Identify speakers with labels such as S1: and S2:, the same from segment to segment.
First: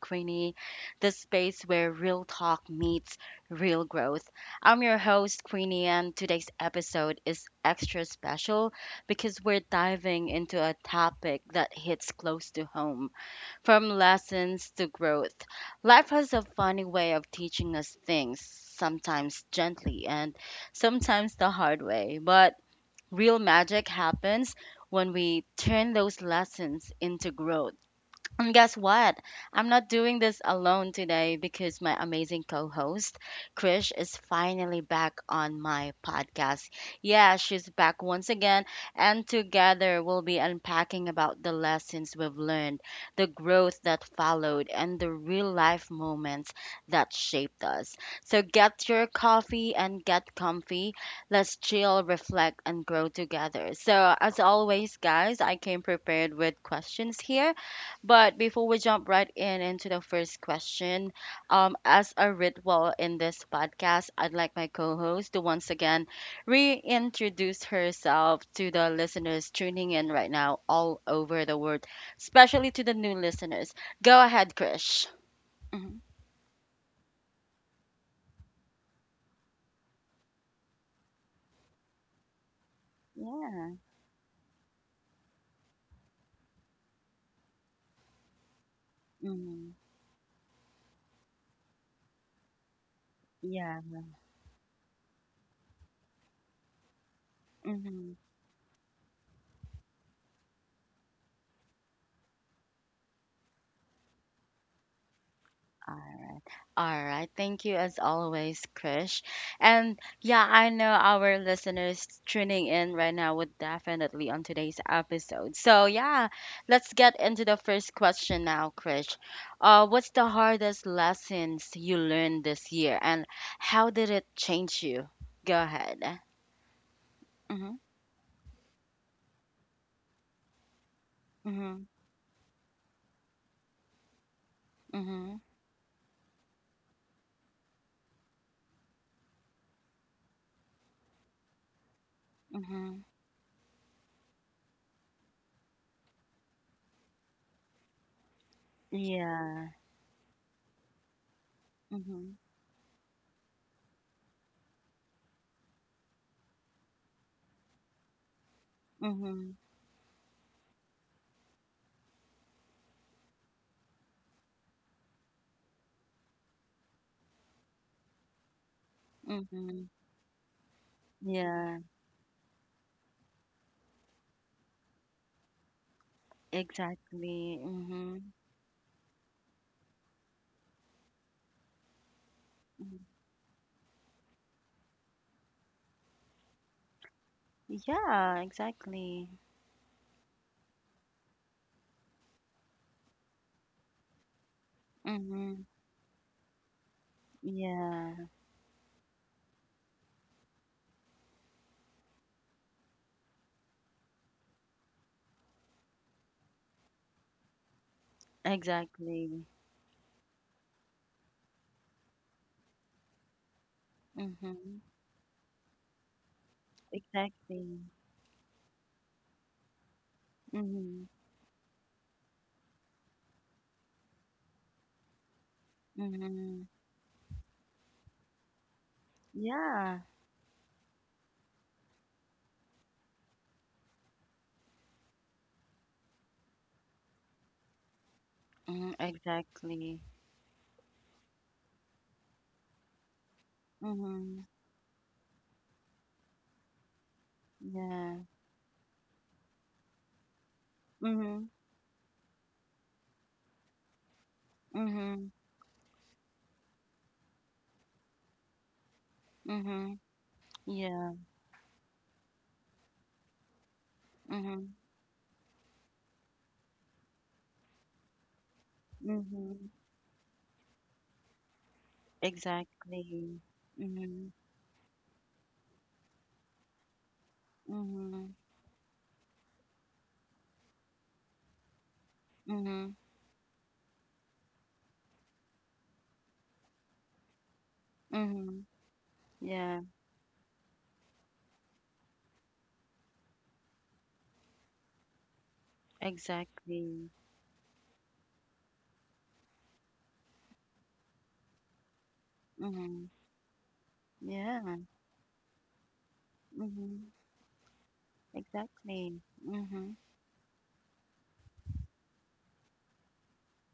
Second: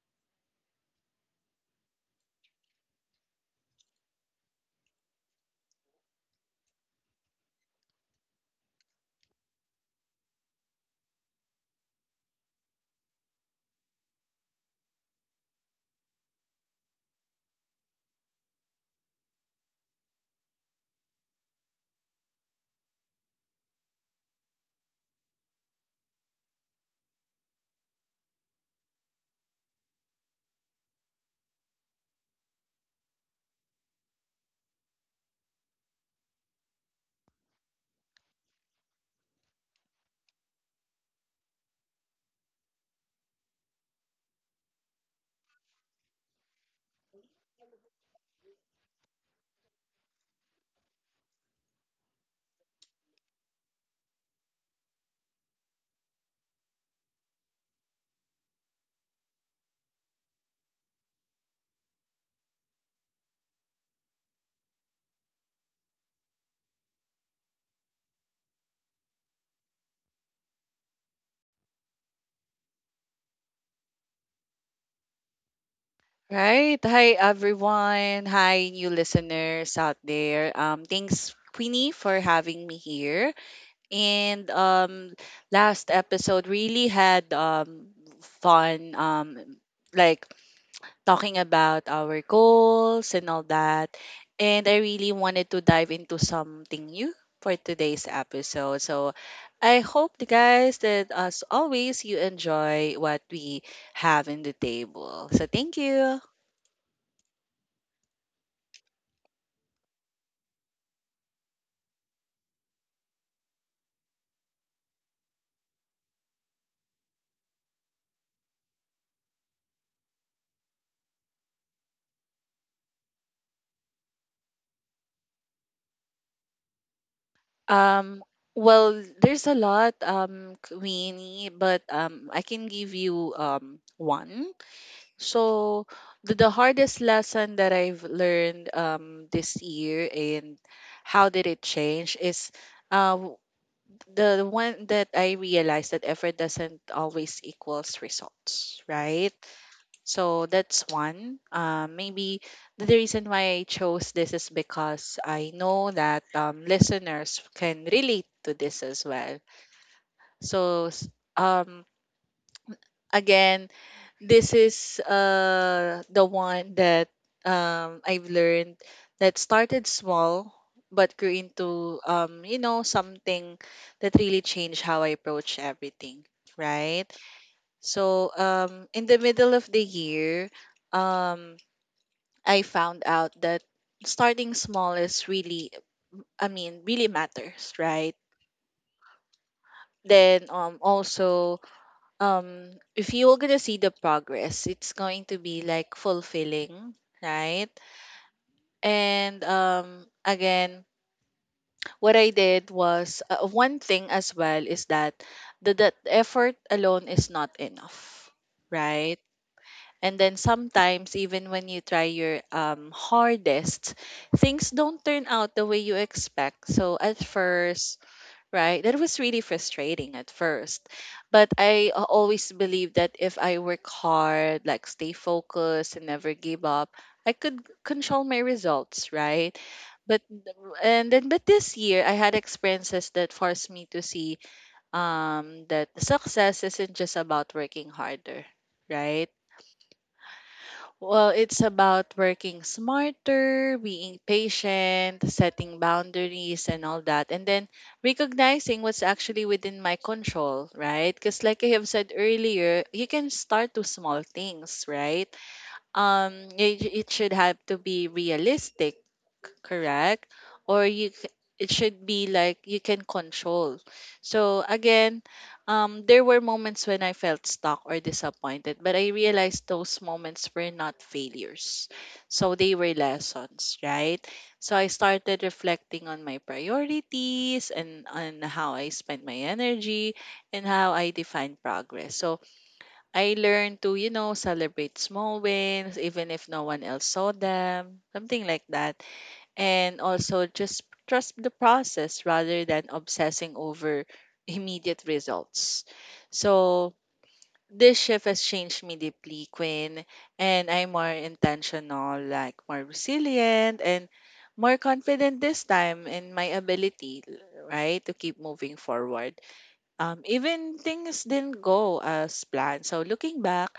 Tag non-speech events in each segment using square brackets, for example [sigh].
S1: Queenie, the space where real talk meets real growth. I'm your host, Queenie, and today's episode is extra special because we're diving into a topic that hits close to home, from lessons to growth. Life has a funny way of teaching us things, sometimes gently and sometimes the hard way, but real magic happens when we turn those lessons into growth. And guess what? I'm not doing this alone today, because my amazing co host, Krish, is finally back on my podcast. Yeah, she's back once again, and together we'll be unpacking about the lessons we've learned, the growth that followed, and the real life moments that shaped us. So get your coffee and get comfy. Let's chill, reflect, and grow together. So, as always, guys, I came prepared with questions here, but before we jump right in into the first question, as a ritual in this podcast, I'd like my co host to once again reintroduce herself to the listeners tuning in right now all over the world, especially to the new listeners. Go ahead, Krish. Mhm.
S2: Right. Hi, everyone. Hi, new listeners out there. Thanks, Queenie, for having me here.
S1: Yeah.
S2: And last episode really had fun.
S1: Hmm.
S2: Like talking about our goals and all
S1: Yeah.
S2: that. And I really wanted to dive into something new for today's
S1: Hmm.
S2: episode. So I hope, the guys, that as always you enjoy what we have in the table. So thank you.
S1: All right. Thank you as always, Krish. And yeah, I know our listeners tuning in right now would definitely on today's episode. So yeah, let's get into the first question now, Krish. What's the hardest lessons you learned this year, and how did it change you? Go ahead. Mm-hmm.
S2: Um, well, there's a lot, Queenie, but
S1: Mm-hmm.
S2: I can give you one.
S1: Mm-hmm.
S2: So the hardest lesson that I've learned this year and how did it change is
S1: Mm-hmm.
S2: uh w- the one that I realized that effort doesn't always equals results, right?
S1: Yeah.
S2: So that's one.
S1: Mm-hmm.
S2: Maybe the reason why I chose this is because I know that listeners can relate to this as well.
S1: Mm-hmm.
S2: So um, again, this is the one that I've learned that started
S1: Mm-hmm.
S2: small but grew
S1: Yeah.
S2: into you know something that really changed how I approach everything. Right.
S1: Exactly. Mm-hmm.
S2: So in the middle of the year, um I found
S1: Mm-hmm.
S2: out that starting small is really, I mean, really matters, right?
S1: Yeah, exactly.
S2: Then also if you're gonna see the progress, it's going to
S1: Mm-hmm.
S2: be like fulfilling, right?
S1: Yeah,
S2: And again, what I did was one thing as well is that the that effort alone is not enough, right?
S1: exactly.
S2: And then sometimes, even when you try your hardest, things
S1: Mm-hmm.
S2: don't turn out the way you expect. So at
S1: Exactly.
S2: first, right, that was really frustrating at first.
S1: Mm-hmm.
S2: But always believe that if I work hard, like stay focused and never
S1: Mm-hmm.
S2: give up, I could control my results, right?
S1: Yeah.
S2: But and then but this year I had experiences that forced me to see that success isn't just about working harder,
S1: Mm,
S2: right?
S1: exactly.
S2: Well, it's about working smarter, being
S1: Mm-hmm.
S2: patient, setting boundaries, and all that. And then
S1: Yeah.
S2: recognizing what's actually within my control, right? Because,
S1: Mm-hmm.
S2: like I have said earlier, you can start with small things, right?
S1: Mm-hmm.
S2: It should have to be realistic,
S1: Mm-hmm.
S2: correct? or you
S1: Yeah.
S2: c- it should be like you can control. So
S1: Mm-hmm.
S2: again, there were moments when I felt stuck or disappointed, but I realized
S1: Mm-hmm.
S2: those moments were not failures, so they were
S1: Exactly.
S2: lessons, right?
S1: Mm-hmm.
S2: So I started reflecting on my priorities and
S1: Mm-hmm.
S2: on how I spent my energy and how I define progress. So
S1: Mm-hmm.
S2: I learned to, you know, celebrate small wins, even if no one else saw them, something like
S1: Mm-hmm.
S2: that.
S1: Yeah,
S2: And also just trust the process rather than obsessing over [laughs] immediate results. So
S1: exactly.
S2: this shift has changed me deeply, Quinn, and I'm more intentional, like more
S1: Mm-hmm.
S2: resilient and more
S1: Yeah.
S2: confident this time in my
S1: Mm-hmm.
S2: ability, right, to keep moving
S1: Exactly.
S2: forward,
S1: Mm-hmm.
S2: even things didn't go as planned. So looking back,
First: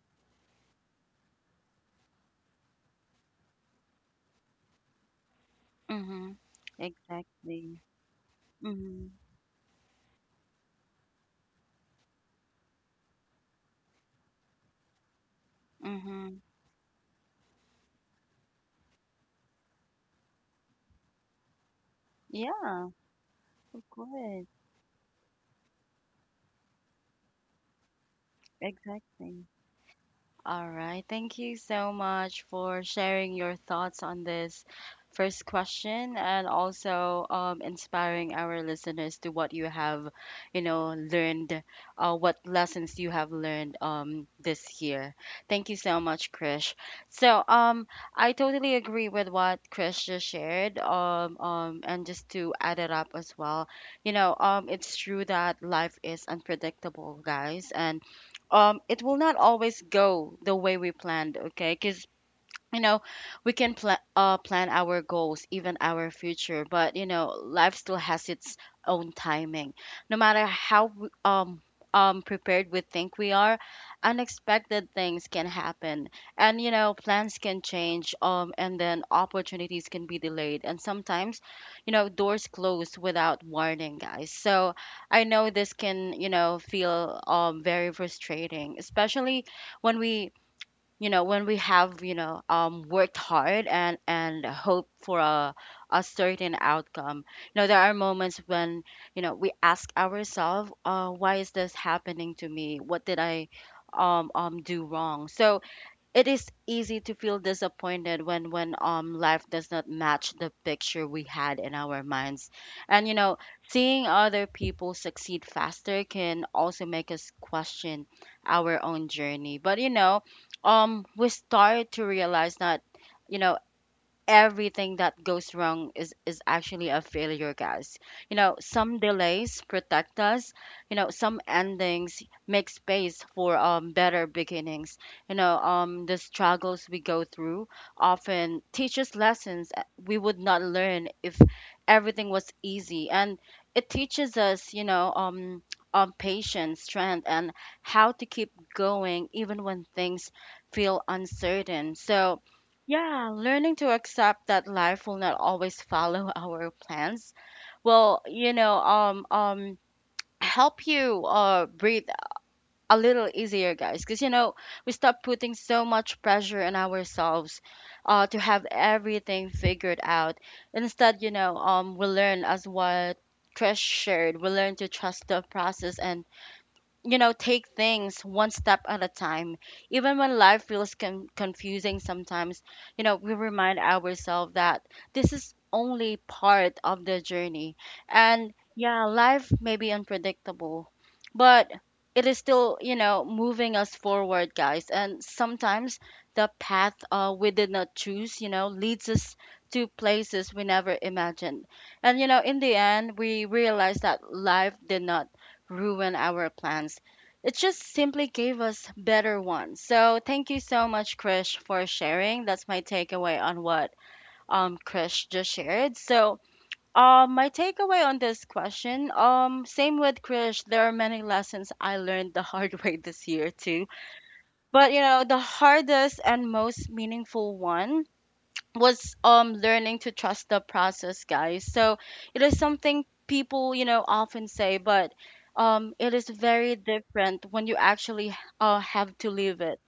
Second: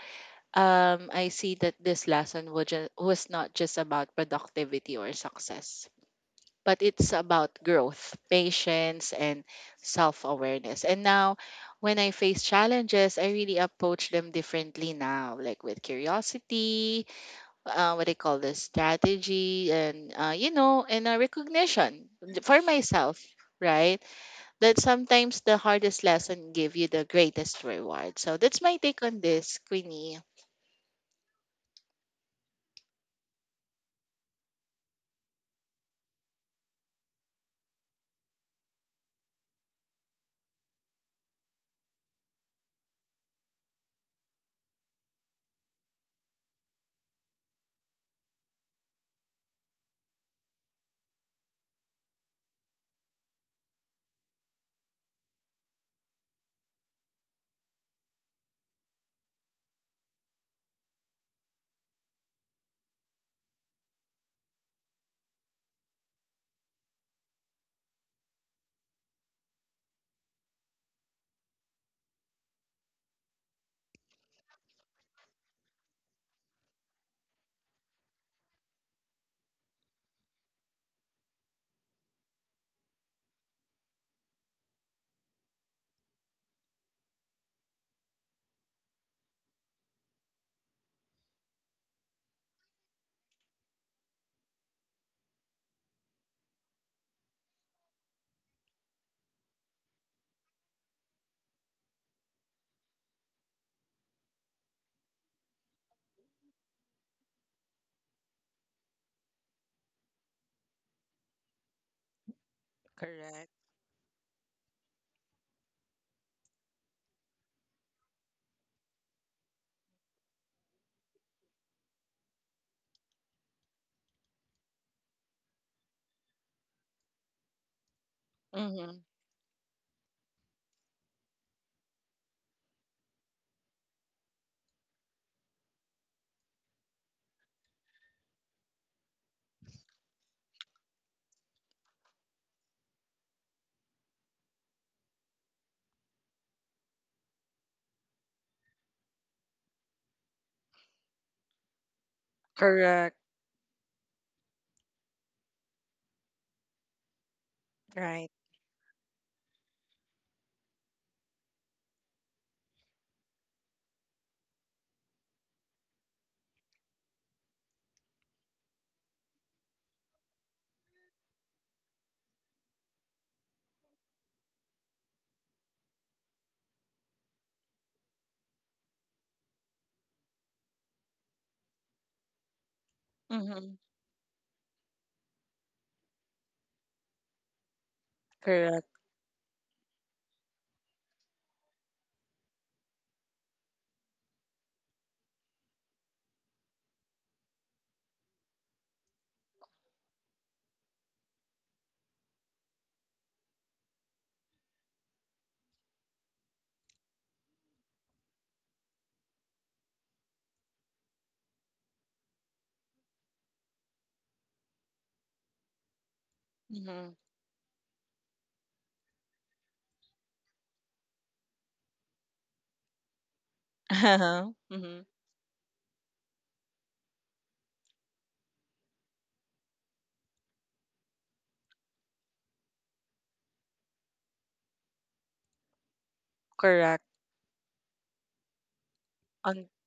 S2: I see that this lesson was, was not just about productivity or success,
S1: Mhm.
S2: but it's about
S1: Exactly.
S2: growth,
S1: Mhm.
S2: patience, and self awareness. And now, when I face challenges, I really approach them differently now, like with
S1: Mhm.
S2: curiosity, what I call the strategy, and, you know, and a recognition for
S1: Yeah,
S2: myself.
S1: of
S2: Right,
S1: course.
S2: that sometimes the hardest lesson give you the greatest reward. So that's my take on
S1: Exactly.
S2: this, Queenie.
S1: All right. Thank you so much for sharing your thoughts on this first question, and also inspiring our listeners to what you have, you know, learned, what lessons you have learned this year. Thank you so much, Krish. So I totally agree with what Krish just shared. And just to add it up as well, it's true that life is unpredictable, guys. And it will not always go the way we planned, okay? Because you know we can plan our goals, even our future, but life still has its own timing. No matter how prepared we think we are, unexpected things can happen, and plans can change, and then opportunities can be delayed, and sometimes, doors close without warning, guys. So I know this can, feel very frustrating, especially when we you know when we have, worked hard and hope for a certain outcome. There are moments when, we ask ourselves, why is this happening to me? What did I do wrong? So it is easy to feel disappointed when life does not match the picture we had in our minds. And
S2: Correct.
S1: seeing other people succeed faster can also make us question our own journey. But we start to realize that, you know everything that goes wrong is actually a failure, guys. Some delays protect us. Some endings make space for better beginnings. The struggles we go through often teach us lessons we would not learn if everything was easy. And it teaches us, patience, strength, and how to keep going even when things feel uncertain. So
S2: Correct,
S1: yeah, learning to accept that life will not always follow [laughs] our plans will,
S2: right.
S1: help you breathe a little easier, guys. Because we stop putting so much pressure on ourselves, to have everything figured out. Instead, we learn as what Trish shared. We learn to trust the process, and, take things one step at a time. Even when life feels confusing sometimes, we
S2: Mm-hmm.
S1: remind ourselves that this is only part of the journey. And
S2: Correct.
S1: yeah, life may be unpredictable, but it is still, moving us forward, guys. And sometimes the path, we did not choose, leads us to places we never imagined. And, in the end, we realize that life did not ruin our plans. It just simply gave us better ones. So thank you so much, Krish, for sharing. That's my takeaway on what Krish just shared. So
S2: Mm-hmm.
S1: um my takeaway on this question, same with Krish, there are many lessons I learned the hard [laughs] way this year too.
S2: Uh-huh.
S1: But
S2: Mm-hmm.
S1: the hardest and most meaningful one was learning to trust the process, guys. So it is something people, often say, but it is very
S2: Correct.
S1: different when you actually have to live
S2: On
S1: it.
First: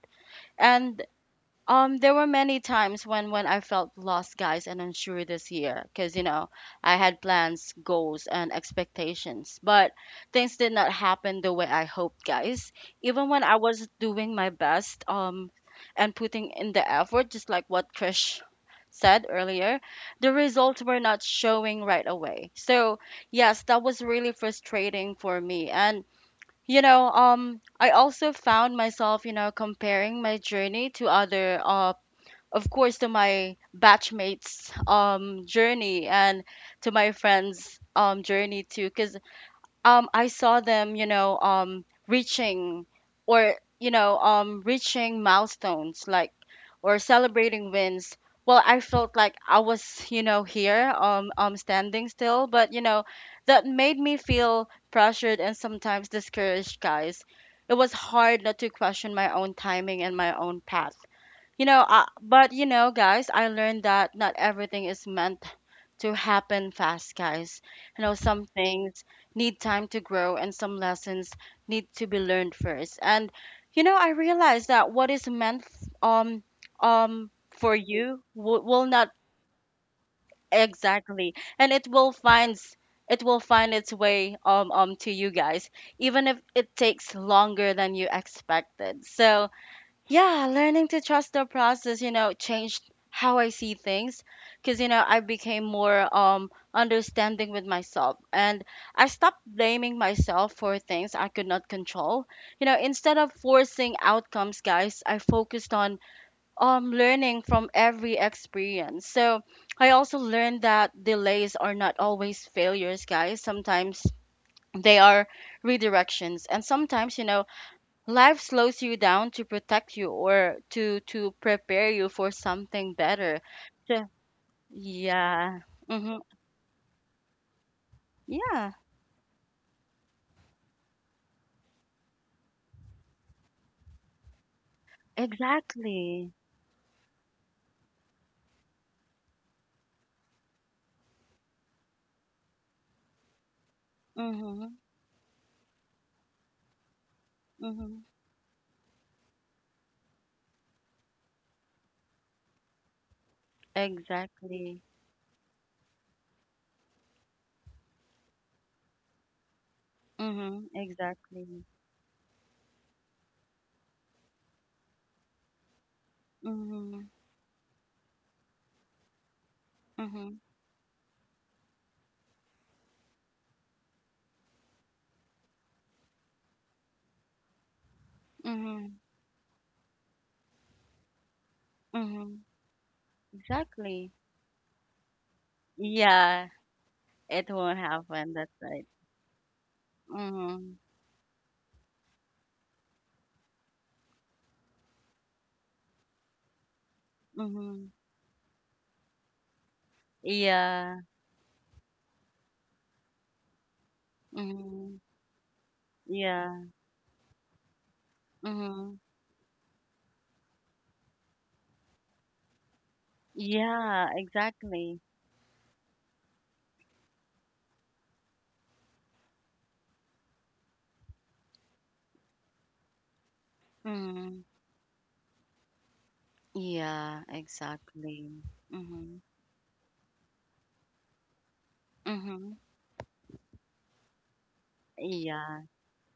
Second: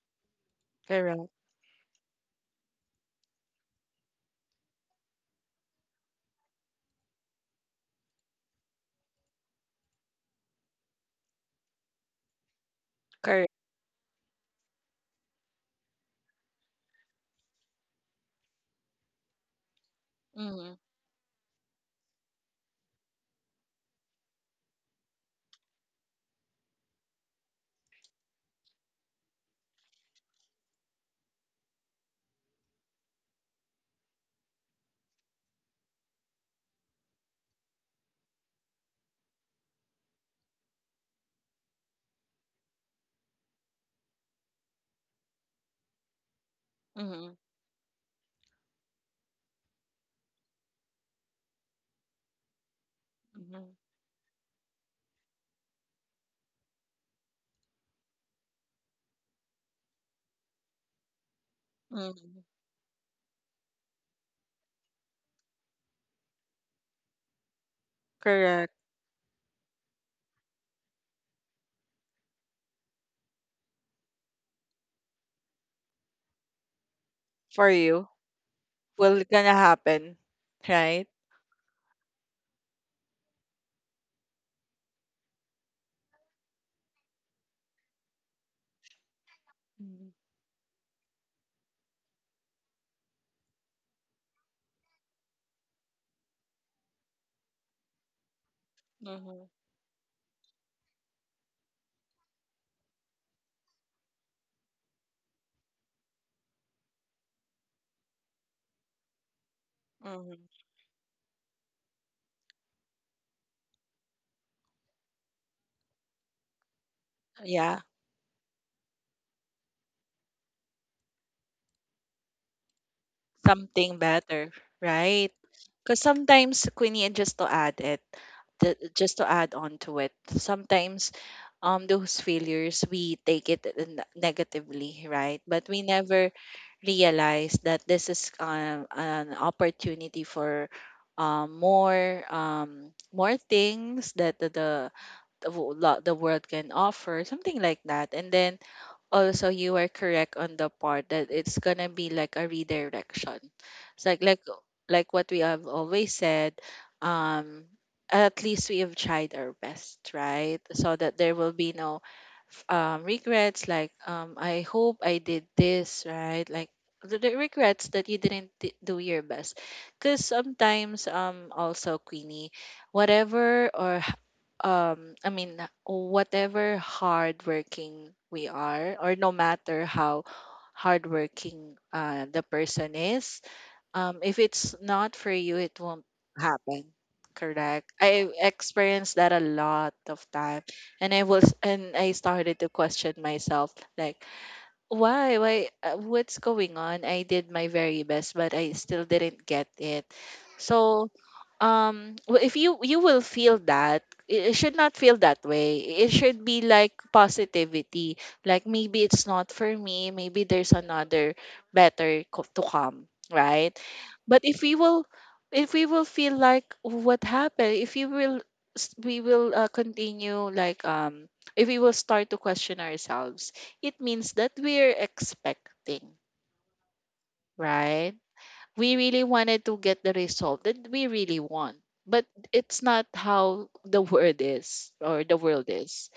S1: And
S2: correct.
S1: there were many times when I felt lost, guys, and unsure this year, because I had plans, goals, and expectations, but things did not happen the way I hoped, guys. Even when
S2: Correct.
S1: I was doing my best, and putting in the effort, just like what Krish said earlier, the
S2: Mm-hmm.
S1: results were not showing right away. So yes, that was really frustrating for me, and, I also found myself, comparing my journey to other of course, to my batchmates' journey, and to my friends' journey too, because, I saw them, reaching, or reaching milestones, like, or
S2: Mm-hmm.
S1: celebrating wins. Well, I felt like I was, here, standing still, but that
S2: Mm-hmm.
S1: made me feel pressured and sometimes discouraged, guys. It was hard not to question my own timing and my own path,
S2: Mm-hmm.
S1: but, guys, I learned that not everything is meant to happen fast, guys. Some
S2: Correct.
S1: things need time to grow, and some lessons need to be learned first. And, I realized that what is meant um
S2: For
S1: for
S2: you.
S1: you will not.
S2: Will gonna happen. Right?
S1: Exactly. And it will find its way to you, guys, even if it takes longer than you expected. So,
S2: Mm-hmm.
S1: yeah, learning to trust the process, changed how I see things, because, I became more understanding with myself, and I stopped
S2: Mm-hmm.
S1: blaming myself for things I could not control. Instead of forcing outcomes, guys, I focused on learning from every experience. So, I also learned
S2: Mm-hmm.
S1: that delays are not always failures, guys. Sometimes they are redirections, and sometimes
S2: Yeah.
S1: life slows you down to protect you, or to prepare you for something better.
S2: Something
S1: So
S2: better. Right?
S1: yeah.
S2: Because
S1: Mm-hmm.
S2: sometimes, Queenie, and just to add it,
S1: Yeah,
S2: just to add on to it, sometimes those failures we take it negatively, right? But we
S1: exactly.
S2: never realize that this is an opportunity for more things that the the,
S1: Mm-hmm.
S2: the wo- lo- the world can offer, something like
S1: Mm-hmm.
S2: that. And then also you are correct on the part that it's gonna be like a redirection. It's like like
S1: Exactly.
S2: like what we have always said. um at least we have tried our best, right?
S1: Mm-hmm.
S2: So that there will
S1: Exactly.
S2: be no regrets, like I hope I did this right, like
S1: Mm-hmm.
S2: the regrets that you didn't do your best. Because
S1: Mm-hmm.
S2: sometimes, also Queenie, whatever or I mean, whatever hardworking we are,
S1: Mm-hmm.
S2: or no matter how hardworking
S1: Mm-hmm.
S2: the person is,
S1: Exactly.
S2: if it's not for you, it won't
S1: Yeah,
S2: happen.
S1: it won't
S2: Correct, I
S1: happen. That's right.
S2: experienced that a lot of time.
S1: Mm-hmm.
S2: And I started to question myself, like, why? Why? What's going on? I did my
S1: Mm-hmm.
S2: very best, but I still didn't get it.
S1: Yeah.
S2: So, if you will feel that, it should not
S1: Mm-hmm.
S2: feel that way. It should
S1: Yeah.
S2: be like positivity. Like,
S1: Mm-hmm.
S2: maybe it's not for me. Maybe there's another better to come, right?
S1: Yeah,
S2: But
S1: exactly.
S2: if we will feel like what happened, if you will, we will continue like if we will start to question ourselves, it means
S1: Mm-hmm.
S2: that we're expecting,
S1: Yeah,
S2: right?
S1: exactly.
S2: We
S1: Mm-hmm.
S2: really wanted to get the result that we really want. But
S1: Mm-hmm.
S2: it's not how the world is or the
S1: Yeah,
S2: world is.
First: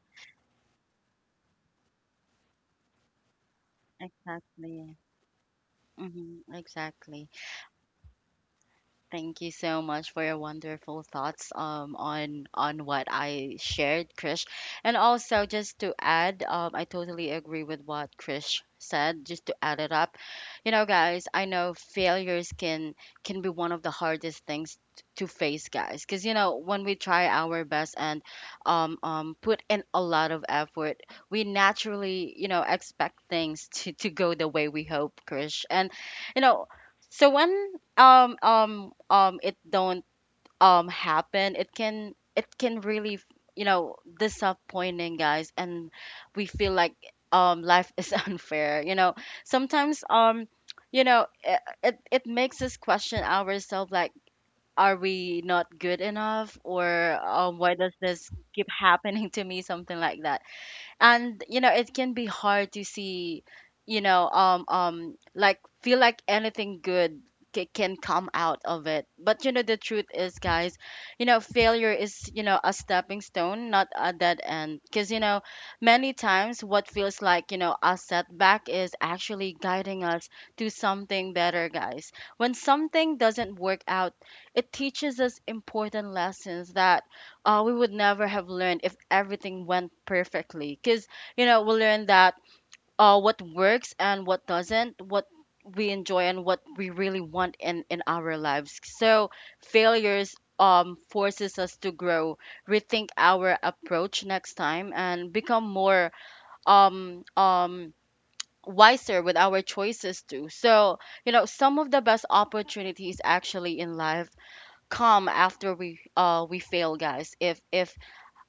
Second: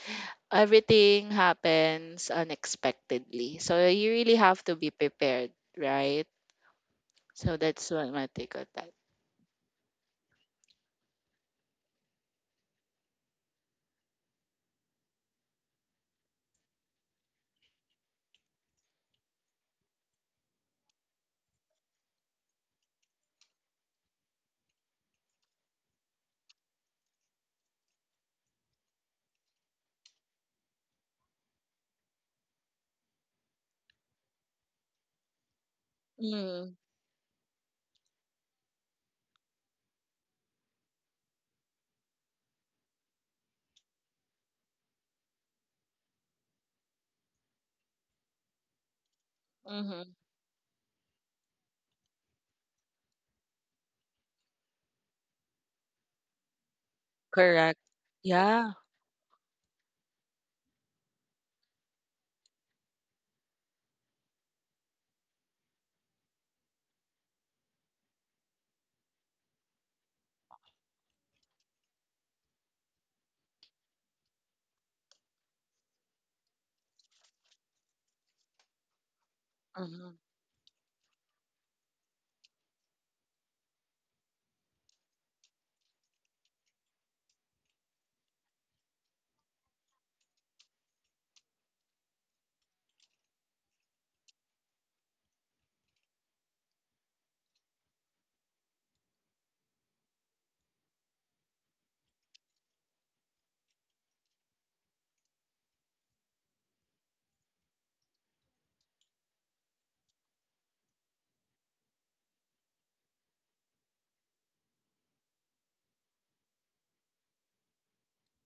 S2: Everything happens unexpectedly. So you really have to be
S1: exactly.
S2: prepared, right?
S1: Mm-hmm. Exactly.
S2: So that's what my take on that.
S1: Thank you so much for your wonderful thoughts on what I shared, Krish. And also, just to add, I totally agree with what Krish said. Just to add it up, guys, I know failures can be one of the hardest things to face, guys, because when we try our best and, put in a lot of effort, we naturally, expect things [laughs] to go the way we hope, Krish. And you know
S2: Mm,
S1: so when, it don't, happen, it can really, disappointing, guys. And we feel like life is [laughs] unfair,
S2: mm-hmm.
S1: sometimes. It, it makes us question ourselves, like, are we not good enough, or why
S2: Correct.
S1: does this keep
S2: Yeah.
S1: happening to me, something like that. And it can be hard to see, like, feel like anything good can come out of it. But the truth is, guys, failure is, a stepping stone, not a dead end. Because many times, what feels like, a setback, is actually guiding
S2: Mhm.
S1: us to something better, guys. When something doesn't work out, it teaches us important lessons that, we would never have learned if everything went perfectly. Because, we learned that, what works and what doesn't, what we enjoy and what we really want in our lives. So failures, forces us to grow, rethink our approach next time, and become more, um, um, wiser with our choices too. So, some of the best opportunities actually in life come after we fail, guys. If if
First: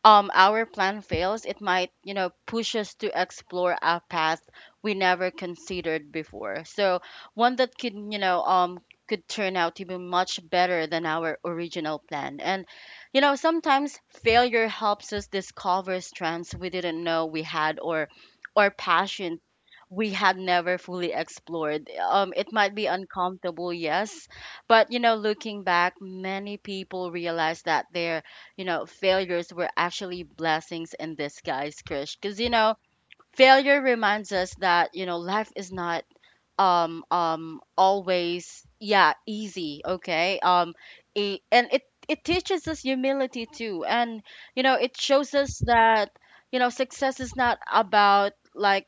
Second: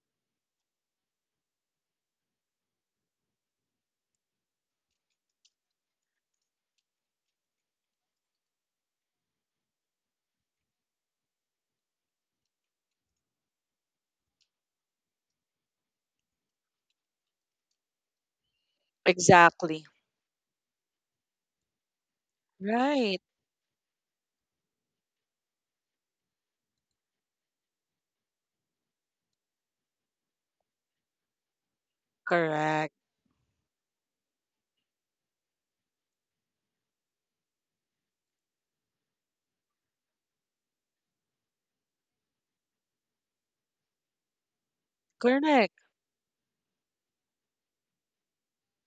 S1: um our plan fails, it might, push us to explore a path we never considered before. So one that could, could turn out to be much better than our original plan. And sometimes failure helps us discover strengths we didn't know we had or passion
S2: Exactly.
S1: we had never fully explored. It might be
S2: Right.
S1: uncomfortable, yes, but looking back, many people realize that their failures were actually blessings in disguise, Krish. Because,
S2: Correct.
S1: failure reminds us that, life is not always, yeah, easy. Okay. It, and it it teaches us humility too. And it shows us
S2: Correct.
S1: that, success is not about, like,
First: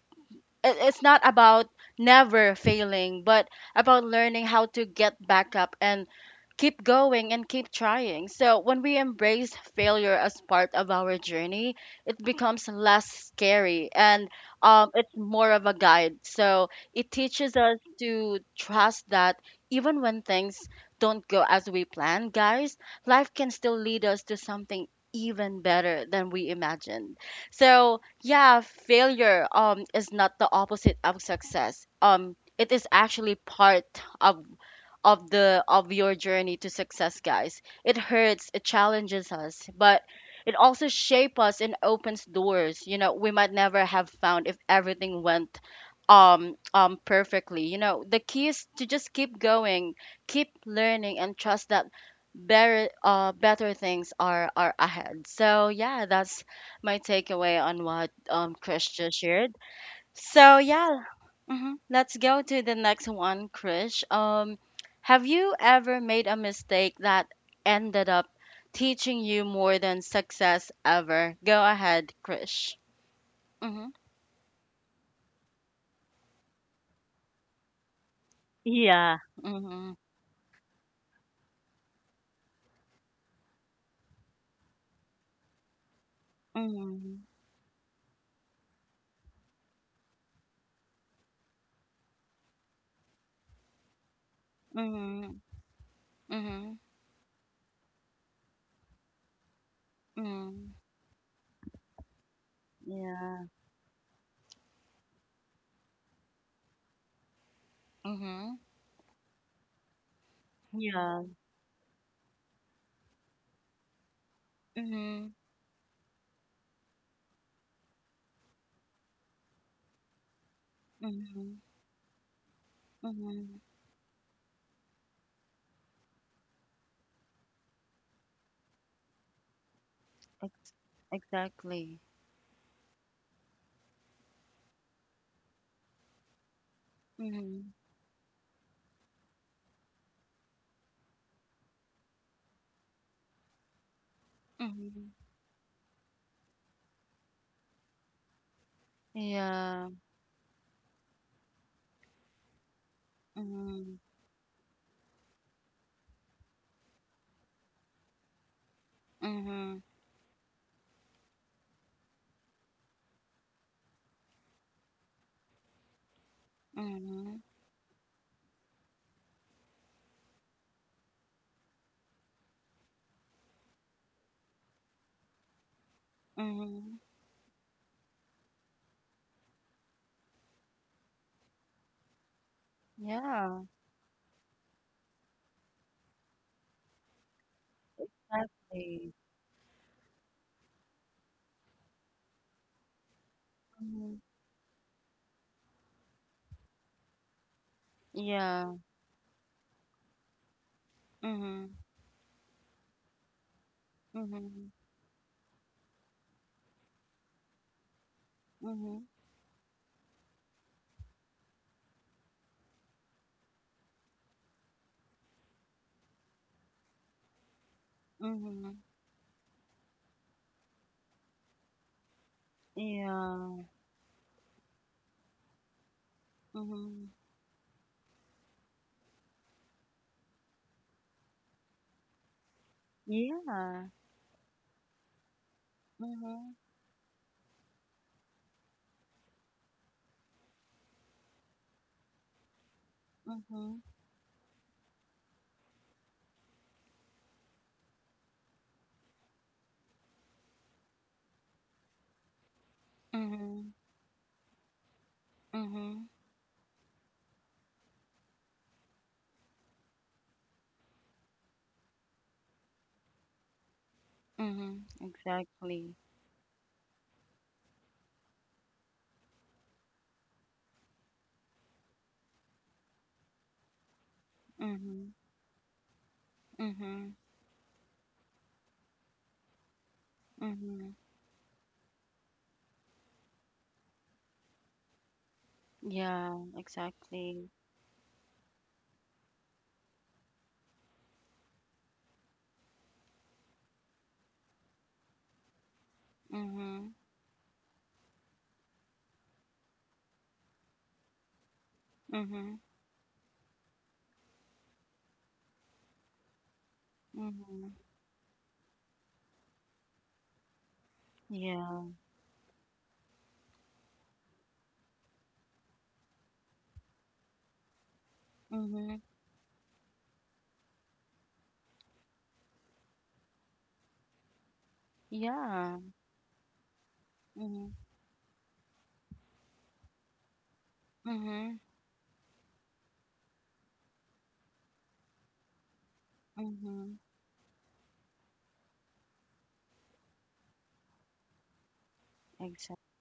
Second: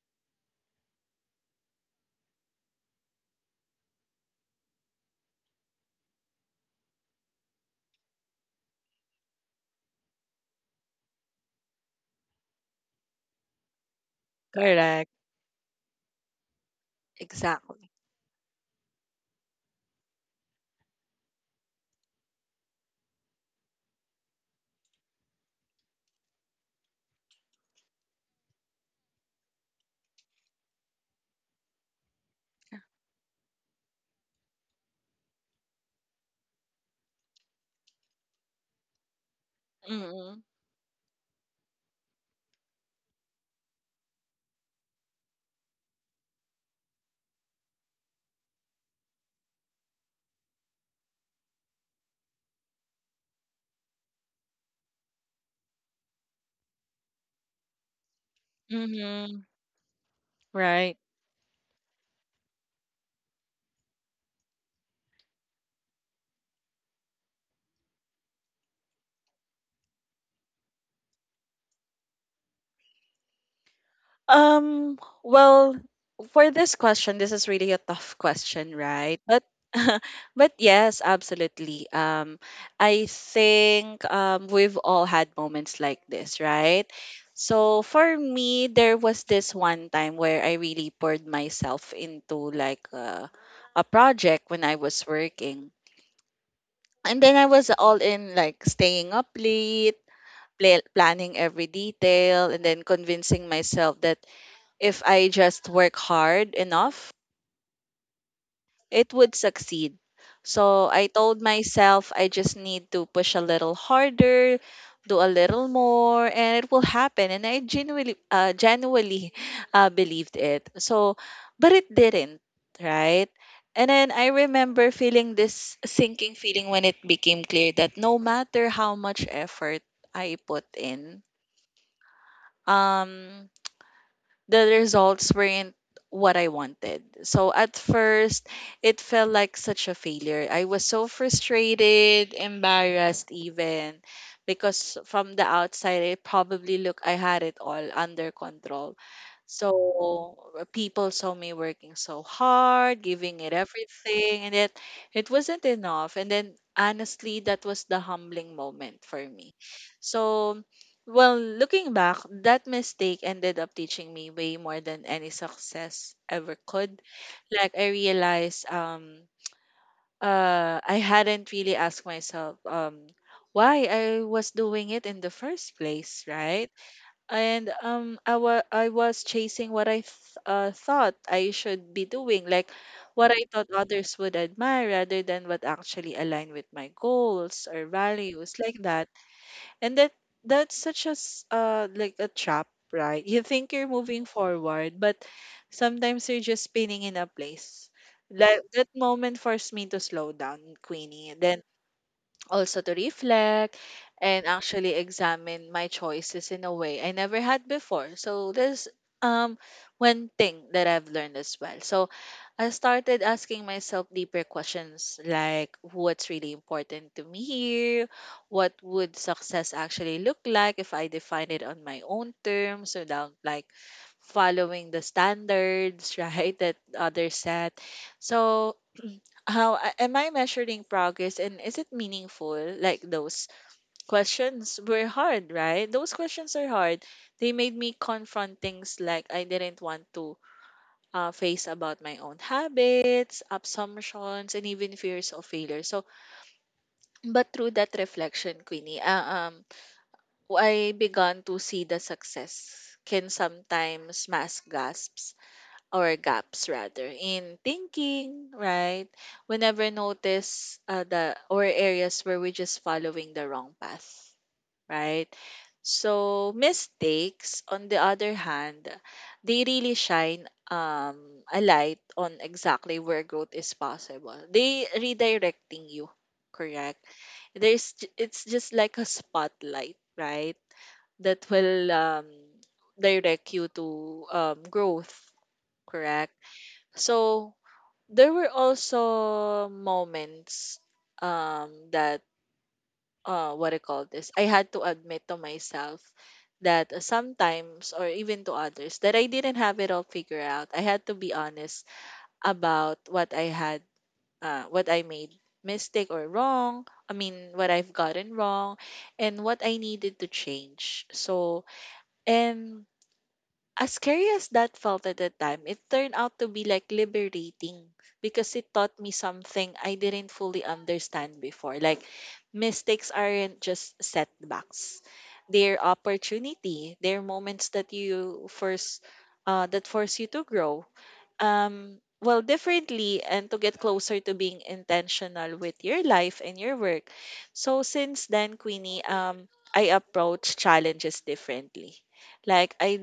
S1: it's not about never failing, but about learning how to get back up and keep going and keep trying. So when we embrace failure as part of our journey, it becomes less scary and,
S2: Correct.
S1: it's more of a guide. So it teaches us
S2: Exactly.
S1: to trust that even when things don't go as we plan, guys, life can still lead us to something even better than we imagined. So yeah, failure is not the opposite of success. It is actually part of of your journey to success, guys. It hurts, it challenges us, but
S2: Mhm.
S1: it also shapes us and opens doors. You know, we might never have found if everything went perfectly. You know, the key is to just keep going, keep learning, and trust that better things are ahead. So yeah, that's my takeaway on what Chris just shared. So
S2: Right.
S1: yeah. Mhm. Let's go to the next one, Krish. Have you ever made a mistake that ended up teaching you more than success ever? Go ahead, Krish. Mm-hmm.
S2: Well, for this question, this is really a tough question,
S1: Yeah.
S2: right? But
S1: Mm-hmm.
S2: [laughs] but yes, absolutely. I think we've all had moments like this, right?
S1: Mm-hmm.
S2: So for me, there was this one time where I really poured myself into like a project when I was
S1: Mm-hmm.
S2: working.
S1: Mm-hmm.
S2: And then I was all in, like staying up late,
S1: Mm-hmm.
S2: planning every detail, and then
S1: Yeah.
S2: convincing myself that if I just work hard enough,
S1: Mm-hmm.
S2: it would succeed. So I
S1: Yeah.
S2: told myself I just need to push a little harder, do
S1: Mm-hmm.
S2: a little more, and it will happen. And I genuinely, genuinely [laughs] believed it. So,
S1: Mm-hmm.
S2: but it didn't, right?
S1: Mm-hmm.
S2: And then I remember feeling this sinking feeling when it became clear that no matter how much effort I put
S1: Ex-
S2: in,
S1: exactly.
S2: um the results weren't what I wanted. So
S1: Mm-hmm.
S2: at first, it felt like such a failure. I was so frustrated, embarrassed, even, because
S1: Mm-hmm.
S2: from the outside, it probably looked I had it all under control.
S1: Yeah.
S2: So people saw me working so hard, giving it
S1: Mm-hmm.
S2: everything, and yet it wasn't enough. And then honestly, that was the humbling moment for me.
S1: Mm-hmm.
S2: So, well, looking back, that mistake ended up teaching me way more than any success ever could.
S1: Mm-hmm.
S2: Like I realized I hadn't really asked myself why I was doing it in the first place, right?
S1: Mm-hmm.
S2: and I wa I was chasing what I th thought I should be doing, like what I
S1: Yeah.
S2: thought others would admire rather than what actually aligned with my goals or values, like that.
S1: Exactly.
S2: And that's such a like a trap, right? You think you're
S1: Mhm.
S2: moving forward, but sometimes you're just spinning in a place. Like,
S1: Yeah.
S2: that moment forced me to slow down, Queenie, and then
S1: Mhm.
S2: also to reflect and
S1: Mhm.
S2: actually examine my choices in a way I never had before. So there's
S1: Mhm.
S2: um one thing that I've learned as well. So I started asking myself deeper questions, like, what's really important to me here? What
S1: Mhm.
S2: would success actually look like if I define it on my own terms without
S1: Yeah.
S2: like following the standards, [laughs] right, that
S1: Mhm.
S2: others set. So am I measuring progress, and is it meaningful? Like, those
S1: Yeah.
S2: questions were hard, right? Those
S1: Mhm.
S2: questions are hard. They made me confront things like I didn't want to face about my own habits,
S1: Mhm.
S2: assumptions, and even fears of failure. So, but through that reflection, Queenie, I began to see the success can
S1: Mhm.
S2: sometimes mask gasps
S1: Mhm.
S2: or gaps rather in thinking, right? We never notice the or areas where we're just following the wrong path,
S1: Mhm.
S2: right?
S1: Exactly.
S2: So mistakes, on the other hand, they really shine a light on exactly where growth is possible. They
S1: Mhm.
S2: redirecting you, correct?
S1: Mhm.
S2: There's it's just like a spotlight, right?
S1: Mhm.
S2: That will direct you to growth, correct?
S1: Yeah. Exactly.
S2: So there were also moments um, that what I call this, I had to admit to myself that
S1: Mhm.
S2: sometimes, or even to others, that I didn't have it all figured out. I had to be honest
S1: Mhm.
S2: about what I had, what I made mistake or wrong. I mean, what
S1: Mhm.
S2: I've gotten wrong, and what I needed to change. So,
S1: Yeah.
S2: and as scary as that felt at the time, it turned out to be like liberating, because it taught
S1: Mhm.
S2: me something I didn't fully understand before. Like, mistakes aren't just setbacks,
S1: Yeah.
S2: they're opportunity, they're moments
S1: Mhm.
S2: that you force, that force you to grow
S1: Mhm.
S2: well differently and to get closer to being intentional with your life and your
S1: Mhm.
S2: work. So since then, Queenie, I approach challenges differently. Like
S1: Exactly.
S2: I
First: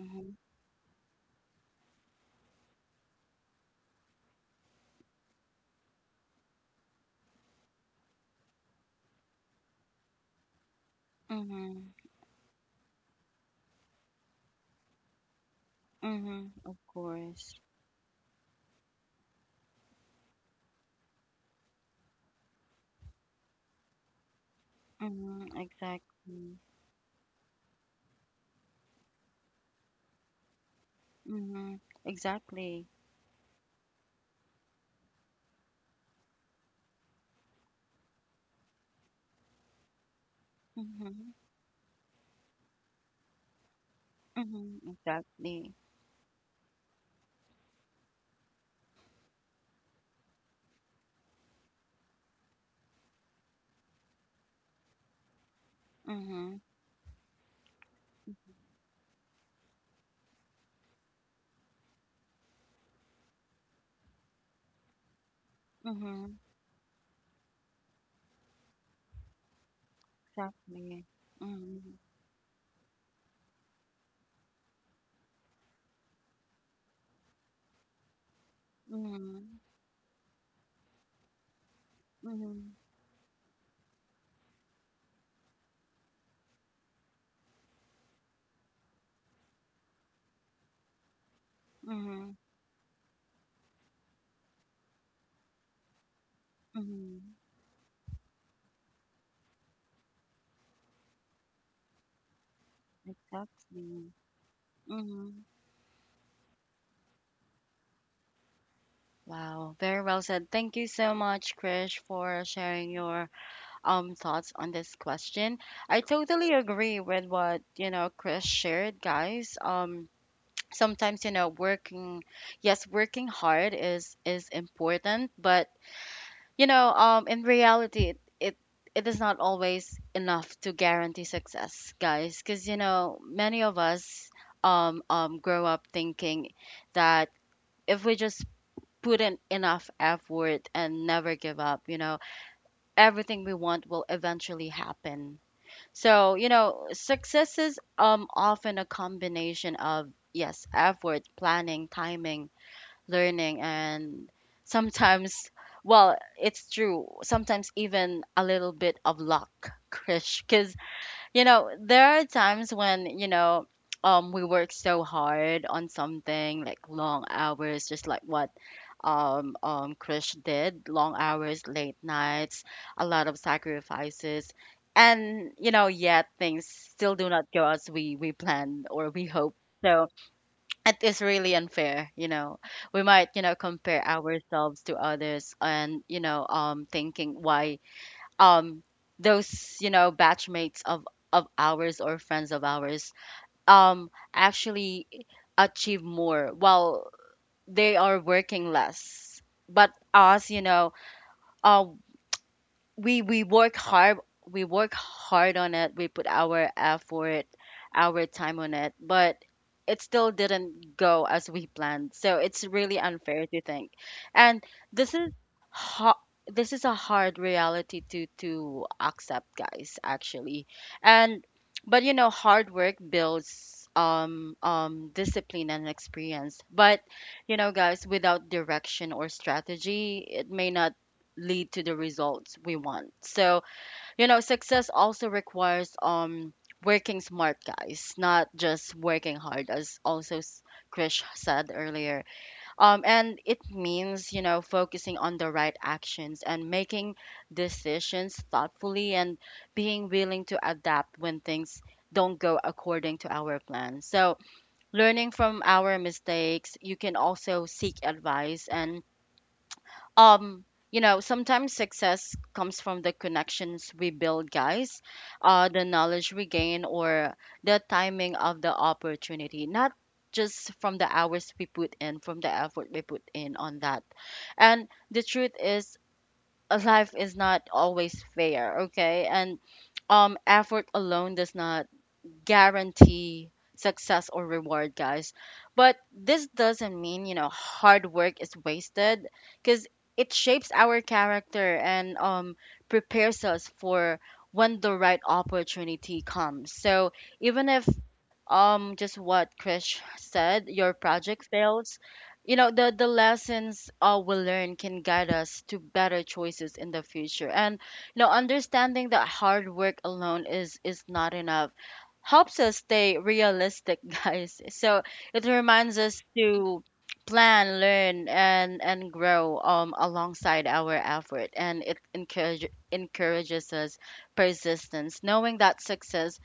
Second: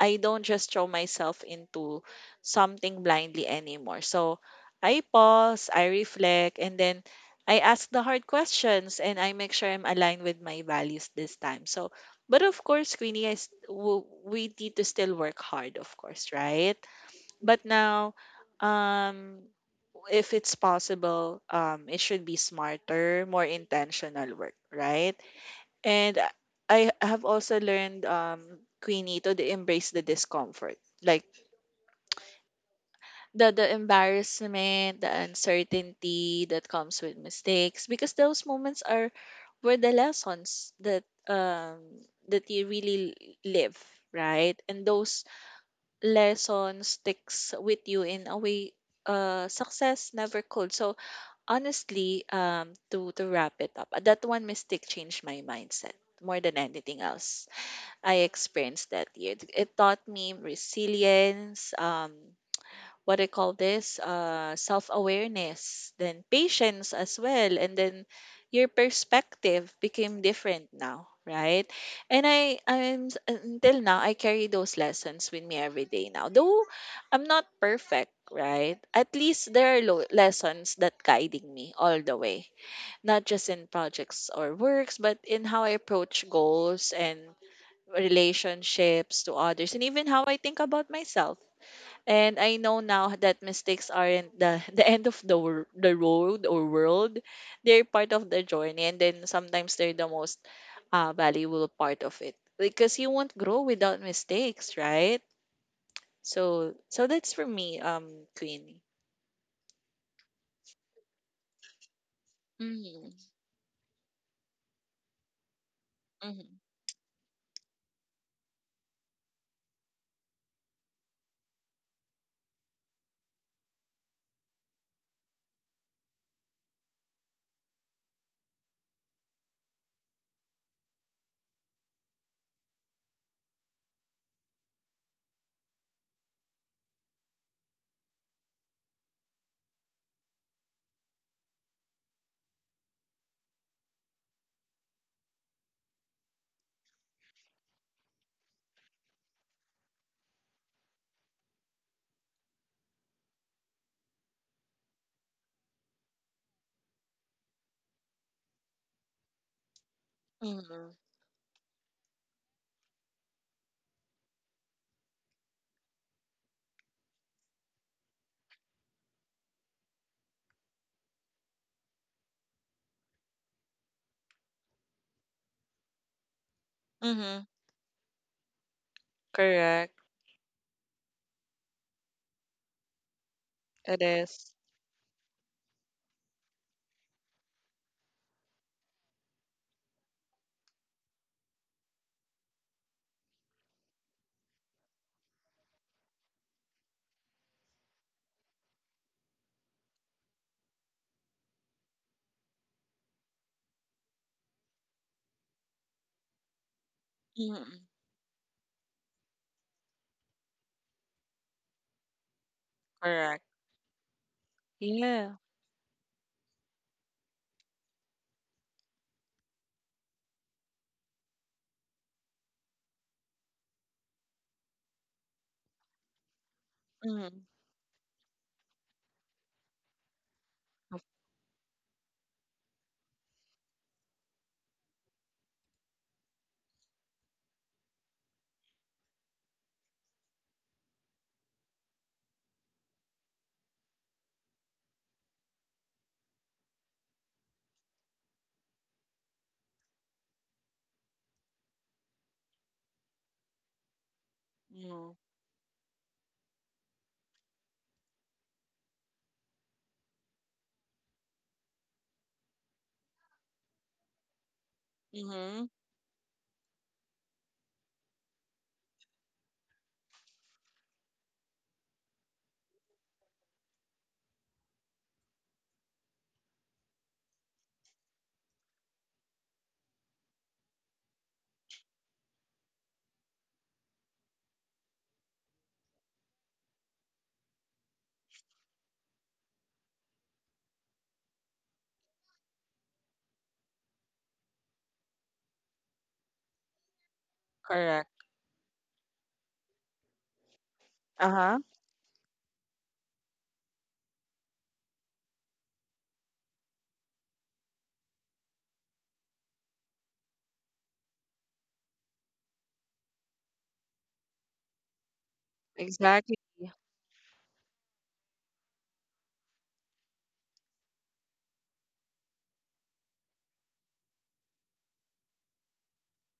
S2: I don't just throw myself into something blindly anymore. So I pause, I reflect, and then I ask the hard questions and I make sure I'm aligned with my values this time. So
S1: Mhm.
S2: but of course, Queenie, we need to still work hard, of course,
S1: Mhm. Of
S2: right?
S1: course.
S2: But now, um, if it's possible, it should be smarter, more intentional work, right?
S1: Mhm,
S2: And I
S1: exactly.
S2: I have also learned, Queenie, to the embrace the discomfort, like
S1: Mhm, exactly.
S2: the embarrassment, the uncertainty that comes with mistakes, because those moments are were the lessons that
S1: Mhm,
S2: that you really live, right?
S1: mhm,
S2: And those
S1: exactly.
S2: lesson sticks with you in a way success never could. So honestly, to wrap it up, that one mistake changed my mindset more than
S1: Mhm,
S2: anything else I experienced that year. It taught me resilience, what I call this, self awareness, then
S1: mhm,
S2: patience as well. And then your perspective became different
S1: exactly.
S2: now, right?
S1: Mhm,
S2: And I, I'm, s- Until now, I carry those lessons with me every day now. Though I'm not perfect, right? At least
S1: mhm,
S2: there are lessons that guiding me all the way,
S1: mhm,
S2: not just in projects or works, but in how I approach goals and relationships to others and even how I think about myself.
S1: mhm,
S2: And I know now that mistakes aren't [laughs] the end of the, the road or world.
S1: mhm,
S2: They're part of the journey, and then sometimes they're the most valuable part of it because you won't grow without
S1: exactly.
S2: mistakes, right?
S1: Mhm.
S2: So, so that's for me, Queenie.
S1: Wow, very well said. Thank you so much, Krish, for sharing your
S2: Mm-hmm.
S1: thoughts on this question. I totally
S2: Mm-hmm.
S1: agree with what, Krish shared, guys. Sometimes, working, yes working hard is important, but in reality it is not always enough to guarantee success, guys, because many of us grow up thinking that if we just put in enough effort and never give up, everything we want will eventually happen. So, success is often a combination of, yes, effort, planning, timing, learning, and sometimes, well, it's true, sometimes even a little bit of luck, Krish. Because
S2: Mm-hmm.
S1: there are times when, we work so hard on something, like long hours, just like what Krish did: long hours, late nights, a lot of sacrifices. And yet things still do not
S2: Mm-hmm.
S1: go as we planned or we hope.
S2: Correct.
S1: It is really unfair, we might, compare
S2: It is.
S1: ourselves to others and, thinking why um those, batchmates of ours or friends of ours actually achieve more while they are working less. But us, uh we work hard, we work hard on it, we put our effort,
S2: Mm-hmm.
S1: our time on it, but it still didn't go as we planned. So it's really
S2: Correct.
S1: unfair to think. And this is
S2: Yeah.
S1: ho- this is a hard reality to accept, guys, actually. And but hard work builds discipline and experience. But
S2: Mm-hmm.
S1: guys, without direction or strategy, it may not lead to the results we want. So, success also requires working smart, guys, not just working hard, as also Krish said earlier. And it means, focusing on the right actions and making decisions thoughtfully and being willing to adapt when things don't go according to our plan. So,
S2: Mm-hmm.
S1: learning from our mistakes, you can also seek advice and um sometimes success comes from the connections we build, guys, uh,
S2: Mm-hmm.
S1: the knowledge we gain, or the timing of the opportunity, not just from the hours we put in, from the effort we put in on that. And the truth is, life is not always fair. Okay. And effort alone does not guarantee success or reward, guys. But this doesn't mean, hard work is wasted, because it shapes our character and, prepares us for when the right opportunity comes. So even if
S2: Correct.
S1: just what Krish said, your
S2: Uh
S1: project
S2: huh.
S1: fails, the lessons, we learn can guide us to better choices in the future. And understanding that hard work alone is not enough helps us stay realistic, [laughs] guys. So it reminds us
S2: Exactly.
S1: to plan, learn, and grow alongside our effort, and it encourages us persistence, knowing that success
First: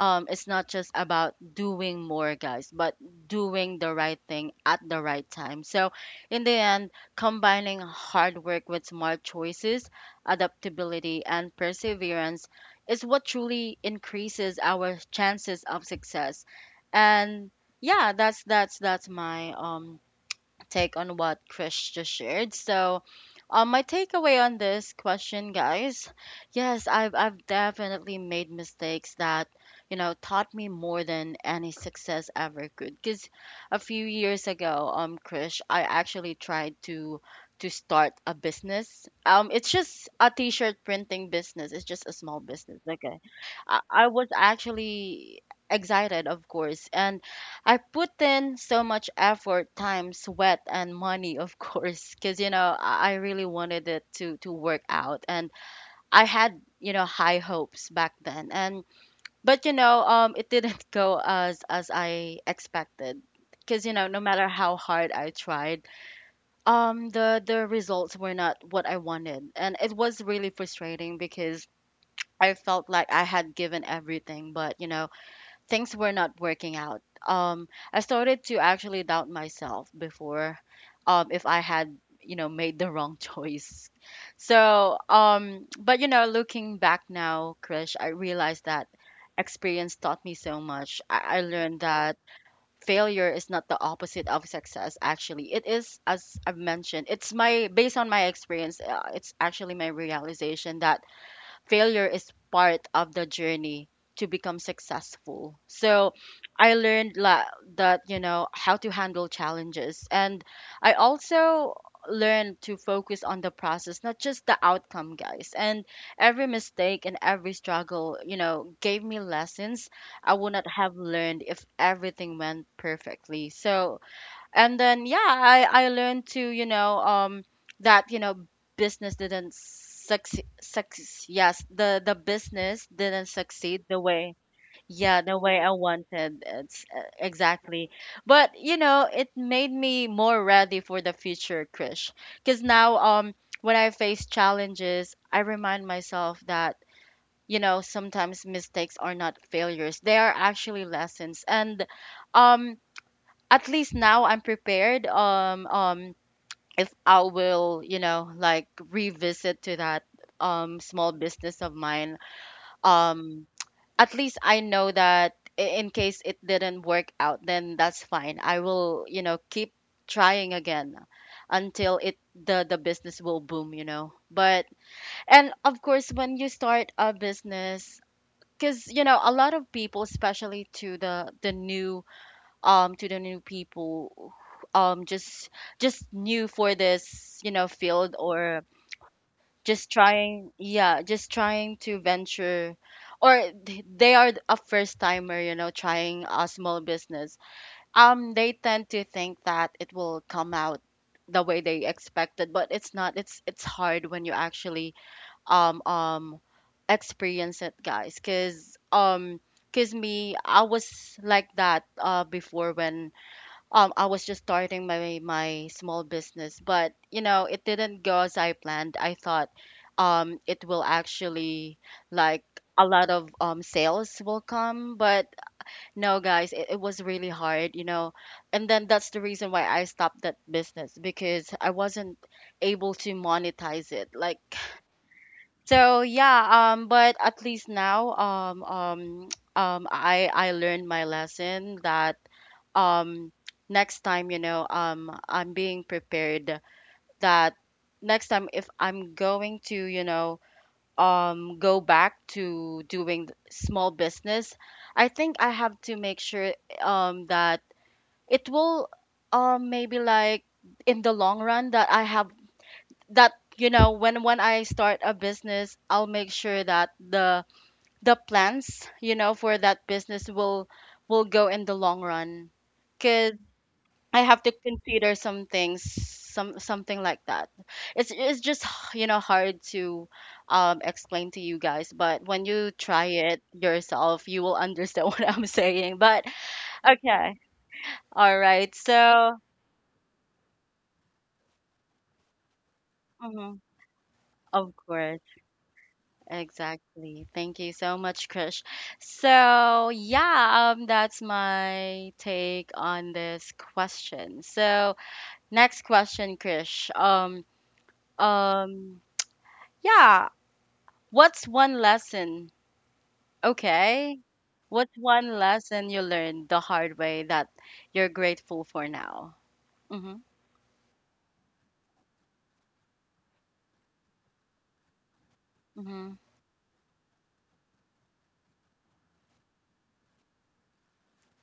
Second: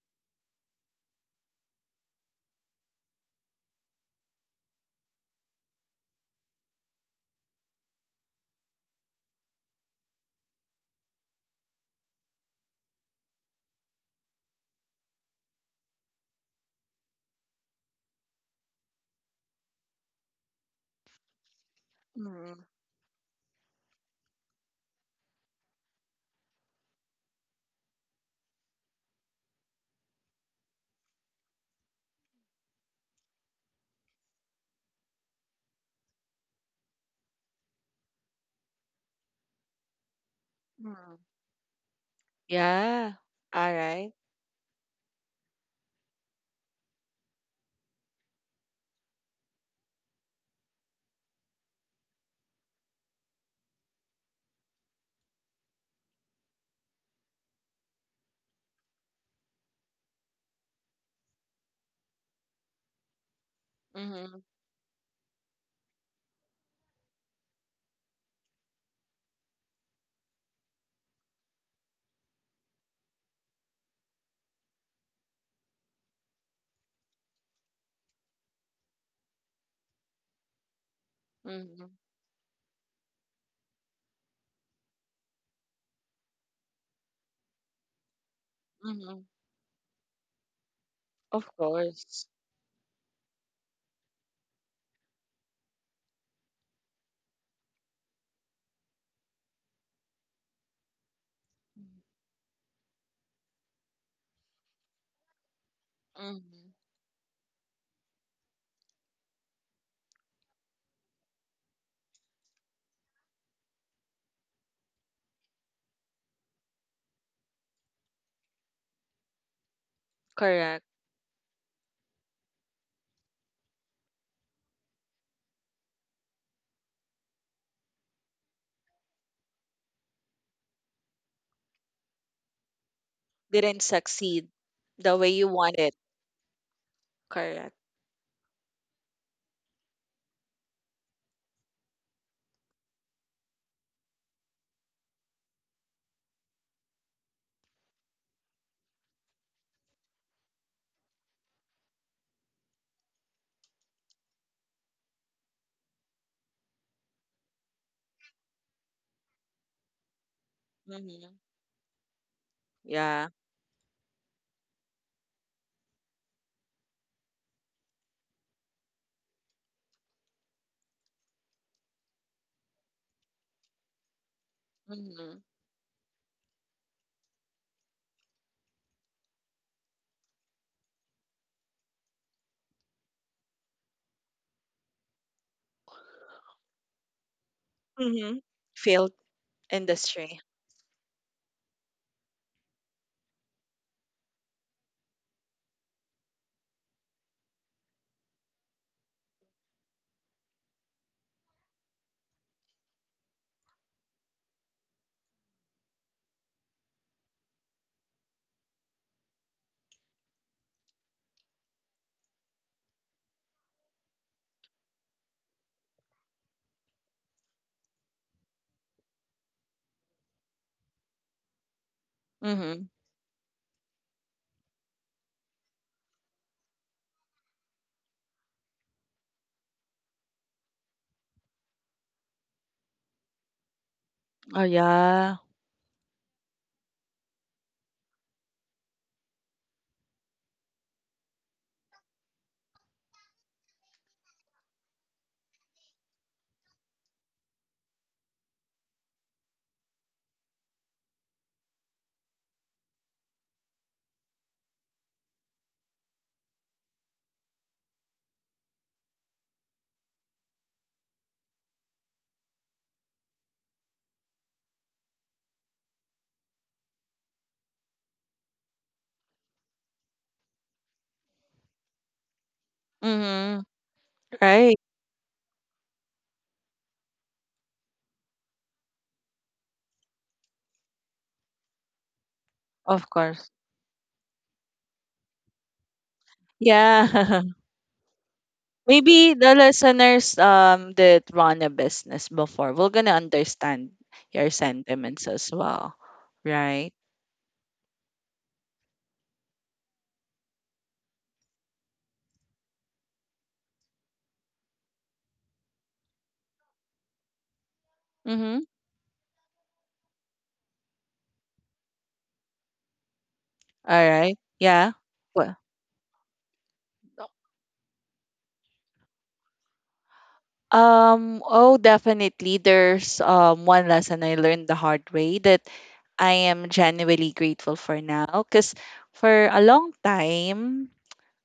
S1: is not just about doing more, guys, but doing the right thing at the right time. So in the end, combining hard work with smart choices, adaptability, and perseverance is what truly increases our chances of success. And yeah, that's my take on what Chris just shared.
S2: Mm-hmm.
S1: So, my takeaway on this question, guys: yes, I've definitely made mistakes that taught me more than any success ever could. Because a few years ago, Chris, I actually tried to start a business. It's just a t-shirt printing business. It's just a small business.
S2: Yeah.
S1: Okay,
S2: All
S1: I
S2: right.
S1: was actually excited, of course, and I put in so much effort, time, sweat, and money, of [laughs] course, because I really wanted it to work out, and I had, high hopes back then. And but it didn't [laughs] go as I expected, because no
S2: Mm-hmm.
S1: matter how hard I tried, the results were not what I wanted, and it was really frustrating because I felt like I had given everything, but things were not working out. I started to actually doubt myself before, if I
S2: Mm-hmm.
S1: had, made the wrong [laughs] choice. So, but looking back now, Krish, I realized that
S2: Mm-hmm.
S1: experience taught me so much. I
S2: Of
S1: learned that
S2: course.
S1: failure is not the opposite of success. Actually, it is, as I've mentioned, it's my based on my experience. It's actually my realization that failure is part of the journey to become successful. So
S2: Mm-hmm.
S1: I learned that, how to handle challenges. And I also learned to focus on the process, not just the outcome, guys. And every mistake and every struggle, gave me lessons I would not
S2: Correct.
S1: have learned if everything went perfectly. So and then yeah, I learned to, that, business didn't succeed success, yes, the business didn't succeed
S2: Didn't
S1: the way,
S2: succeed the
S1: yeah,
S2: way
S1: the
S2: you
S1: way I
S2: want it.
S1: wanted, it's,
S2: Correct.
S1: exactly, but it made me more ready for the future, Krish, because now when I face challenges I remind myself that, sometimes mistakes are not failures, they are actually lessons. And um at least now I'm prepared. If I will, like revisit to that small
S2: Mm-hmm.
S1: business of mine,
S2: Yeah.
S1: um, at least I know that, in case it didn't work out, then that's fine. I will, keep trying again until it the business will boom, you know. But
S2: Mm-hmm.
S1: and of course, when you start a business, because a lot of people, especially to the new to the new people um just just new for this, field
S2: Mm-hmm.
S1: or
S2: Failed
S1: just
S2: industry.
S1: trying, yeah, just trying to venture, or they are a first timer, trying a small business, they tend to think that it will come out the way they expected, but it's not, it's it's hard when you actually um um experience it, guys, because me, I was like that, uh, before when, I was just starting my small business, but it didn't go as I planned. I thought, it will actually, like,
S2: Mm-hmm.
S1: a lot of, sales will come, but no, guys, it was really hard, you know. And then that's the reason why I stopped that business, because I wasn't able to monetize it. Like,
S2: Oh yeah.
S1: so yeah, but at least now, [tsk] I learned my lesson that um next time, you know, I'm being prepared, that next time if I'm going to, you know, go back to doing small business, I think I have to make sure that it will, maybe like, in the long run, that I have, that, you know, when I start a business, I'll make sure that the plans, you know, for that business will go in the long run.
S2: Mm-hmm.
S1: I have to
S2: Right.
S1: consider some things, some something like that. It's just [sighs] hard to explain to you guys, but when you try
S2: Of
S1: it
S2: course.
S1: yourself, you will understand [laughs] what I'm saying. But
S2: Yeah.
S1: okay, all right.
S2: [laughs] Maybe
S1: So,
S2: the listeners that run a business before will gonna
S1: mhm,
S2: understand your
S1: of course,
S2: sentiments as well. Right?
S1: exactly. Thank you so much, Krish. So yeah, that's my take on this question. So next question, Krish.
S2: Mm-hmm.
S1: Um. Yeah, what's one lesson?
S2: All
S1: Okay.
S2: right. Yeah.
S1: What's one lesson you learned the hard way that you're grateful for now? Mhm.
S2: Oh, definitely. There's one lesson I learned the hard way that
S1: Mhm.
S2: I am genuinely grateful for now. Cause for a long time,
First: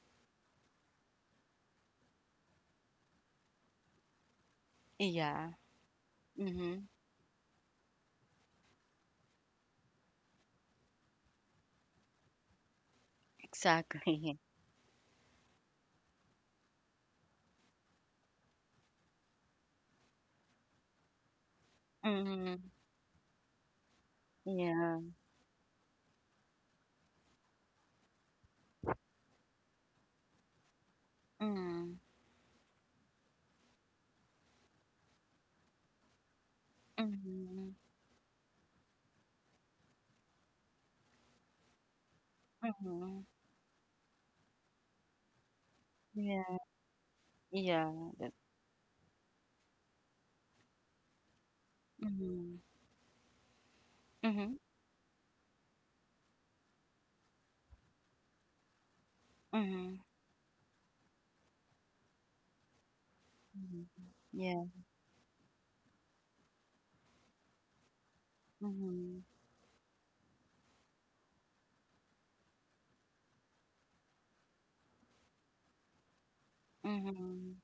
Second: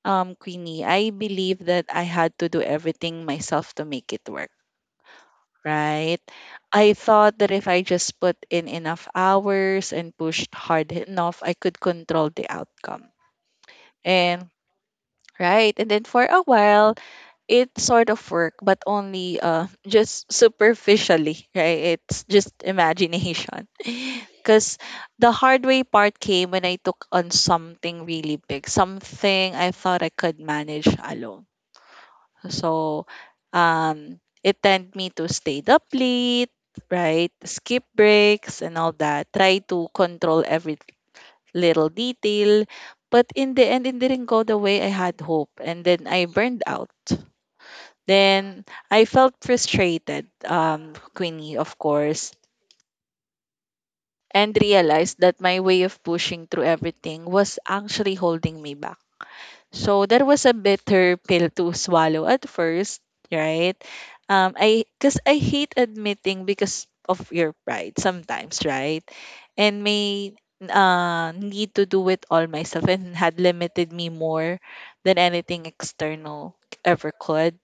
S2: Queenie, I believed that I had to do everything myself to make it work.
S1: Yeah.
S2: Right?
S1: Mhm.
S2: I thought that if I just put in enough hours and pushed hard enough, I could control the outcome.
S1: Exactly.
S2: And
S1: [laughs]
S2: right, and then for a while, it sort of work but only just superficially, right? It's just
S1: Mhm.
S2: imagination, because
S1: Yeah.
S2: the hard way part came when I took on something really big, something I thought I could manage alone.
S1: Mhm.
S2: So um it tend me to stay up late, right?
S1: Mhm.
S2: Skip breaks and all that, try to control every little detail,
S1: Mhm.
S2: but in the end it didn't go the way I had hoped, and then I
S1: Yeah.
S2: burned out.
S1: Yeah. That-
S2: Then I felt frustrated, Queenie, of course,
S1: Mhm. Mhm.
S2: and realized that my way of pushing through everything was actually holding me back.
S1: Mhm.
S2: So that was a bitter pill to swallow at first, right?
S1: Mhm. Yeah.
S2: I because I hate admitting because of your pride sometimes, right?
S1: Mhm.
S2: And may need to do it all myself and had limited me more than anything external ever could.
S1: Mhm.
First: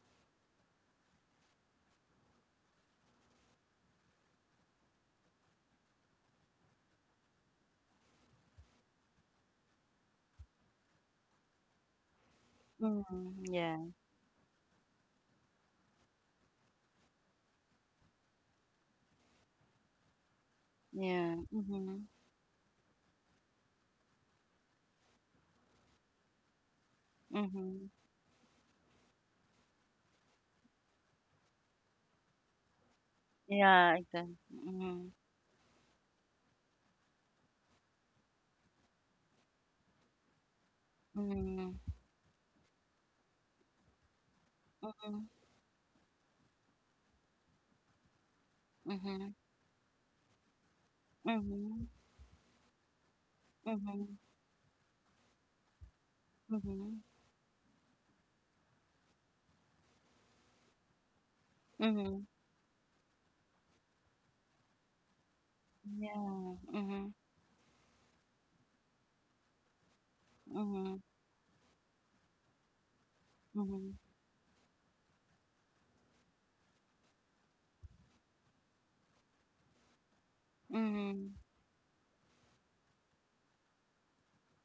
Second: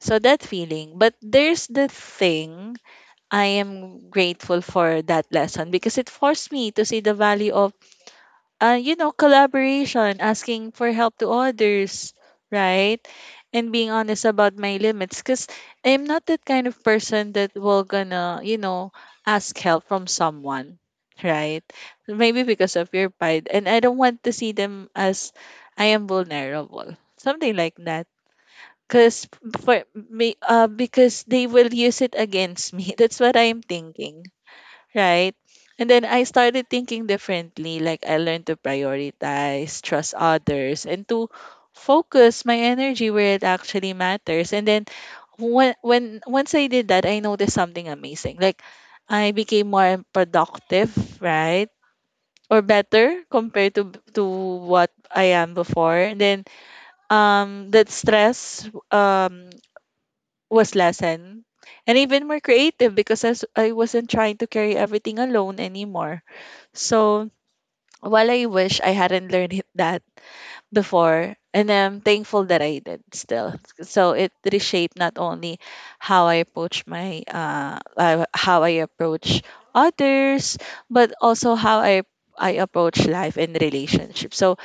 S2: So that feeling. But there's the thing, I am grateful for that lesson because it forced me to see the value of, you know, collaboration, asking for help to others, right?
S1: Mhm.
S2: And
S1: Yeah.
S2: being honest about my limits, because I'm not that kind of person that will gonna, you know, ask help from someone,
S1: Yeah.
S2: right?
S1: Mhm.
S2: Maybe because of your pride. And I don't want to see them as I am vulnerable, something like
S1: Mhm.
S2: that. Because for me, because they will use it against me. [laughs] That's what I'm
S1: Yeah.
S2: thinking.
S1: Exactly. Mhm.
S2: Right. And then I started thinking differently. Like I learned to prioritize, trust others, and to
S1: Mhm.
S2: focus my energy where it actually matters. And then
S1: Mhm.
S2: when once I did that, I noticed something amazing. Like
S1: Mhm.
S2: I became more productive, right?
S1: Mhm,
S2: Or better compared to
S1: mhm,
S2: to what I am before. And then
S1: mhm,
S2: that stress was lessened. And
S1: mhm.
S2: even more creative because I wasn't trying to carry everything alone anymore.
S1: Yeah. Mhm,
S2: So while I wish I hadn't that
S1: mhm,
S2: before, and I'm thankful that I did still.
S1: mhm,
S2: So it reshaped not only how I approach my how I approach others, but
S1: mhm,
S2: also how I approach life and relationships. So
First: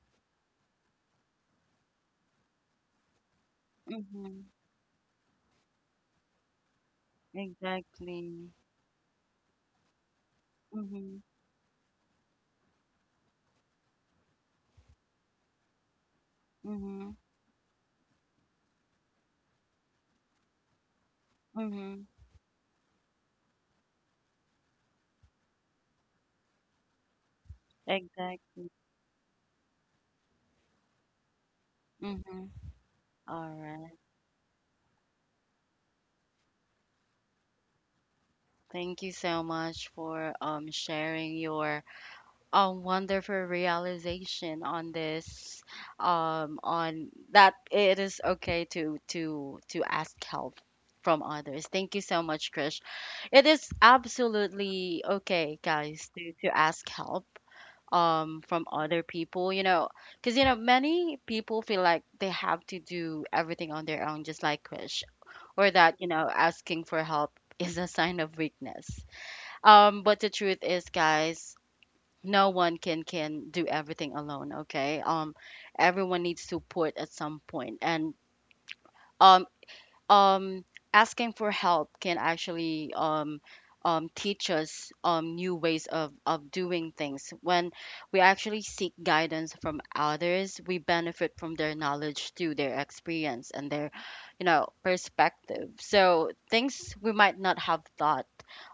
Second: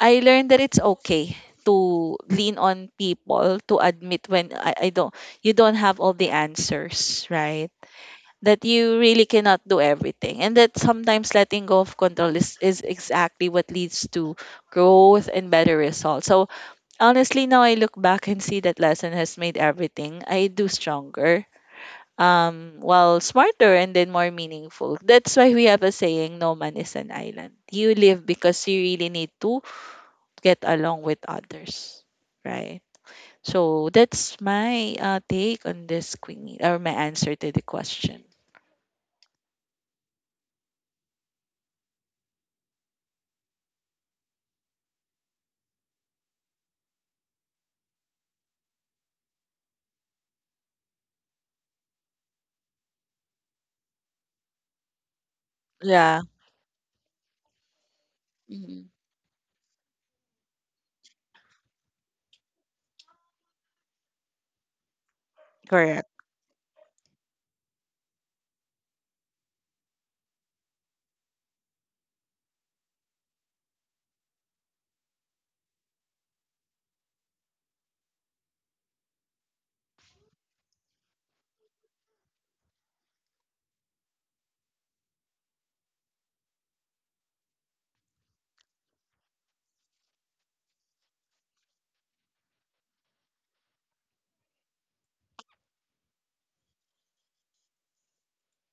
S2: I learned that it's okay to lean on people, to admit
S1: mhm.
S2: when I don't you don't have all the answers, right?
S1: Exactly.
S2: That you really cannot do everything, and that
S1: Mhm,
S2: sometimes letting go of control is exactly what leads to growth and better results. So
S1: mhm,
S2: honestly now I look back and see that lesson has made everything I do stronger,
S1: mhm.
S2: well smarter, and then more meaningful. That's why we have a saying, no man is an island. You live because
S1: Exactly.
S2: you really need to get along with others,
S1: Mhm.
S2: right?
S1: All
S2: So
S1: right.
S2: that's my take on this Queenie, or my answer to the question.
S1: Thank you so much for sharing your wonderful realization on this, on that it is okay to ask help from others. Thank you so much, Krish. It is absolutely okay, guys,
S2: Yeah.
S1: to ask help from
S2: Mhm.
S1: other people, you know, because many people feel like they have to do everything on their own, just like Krish, or that
S2: Correct.
S1: asking for help is a sign of weakness. But the truth is, guys, no one can do everything alone, okay. Everyone needs support at some point, and um um, asking for help can actually, teach us new ways of, doing things. When we actually seek guidance from others, we benefit from their knowledge through their experience and their, perspective. So things we might not have thought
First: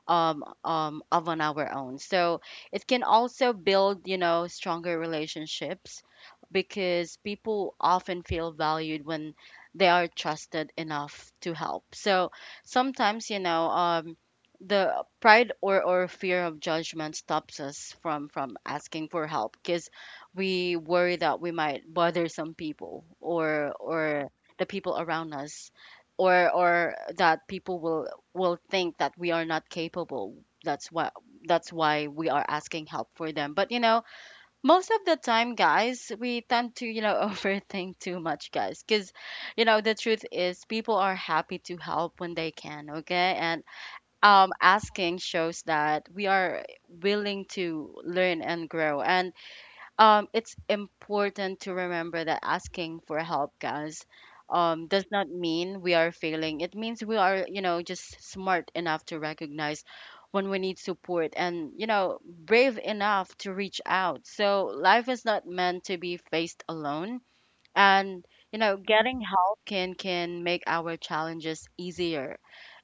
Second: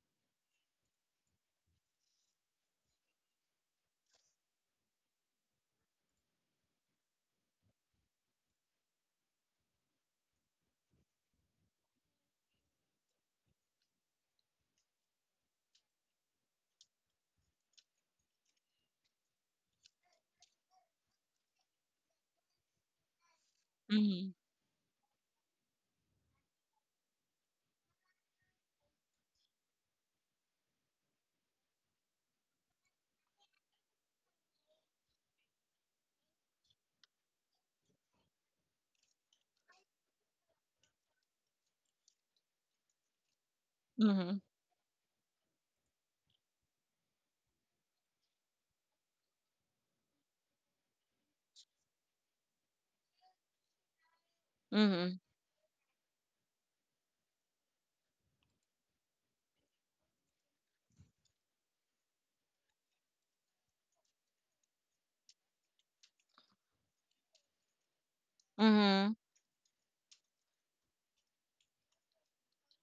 S1: of on our own. So it can also build, stronger relationships, because people often feel valued when they are trusted enough to help. So sometimes, the pride, or fear of judgment stops us from asking for help, because we worry that we might bother some people, or
S2: Mhm,
S1: the people around us, or that people will think that we are not capable. that's why that's why we are asking help for them. But, you know, most of the time, guys, we tend to, [laughs] overthink too much, guys, because, you know, the truth is, people are happy to help when they can, okay. And
S2: mhm,
S1: asking shows that we are willing to learn and grow. And, it's important to remember that asking for help, guys, does
S2: mhm,
S1: not mean we are failing. It means we are, just smart enough to recognize when we need support, and, brave enough to reach out. So life is not meant to be faced alone. And,
S2: mhm,
S1: getting help can make our challenges easier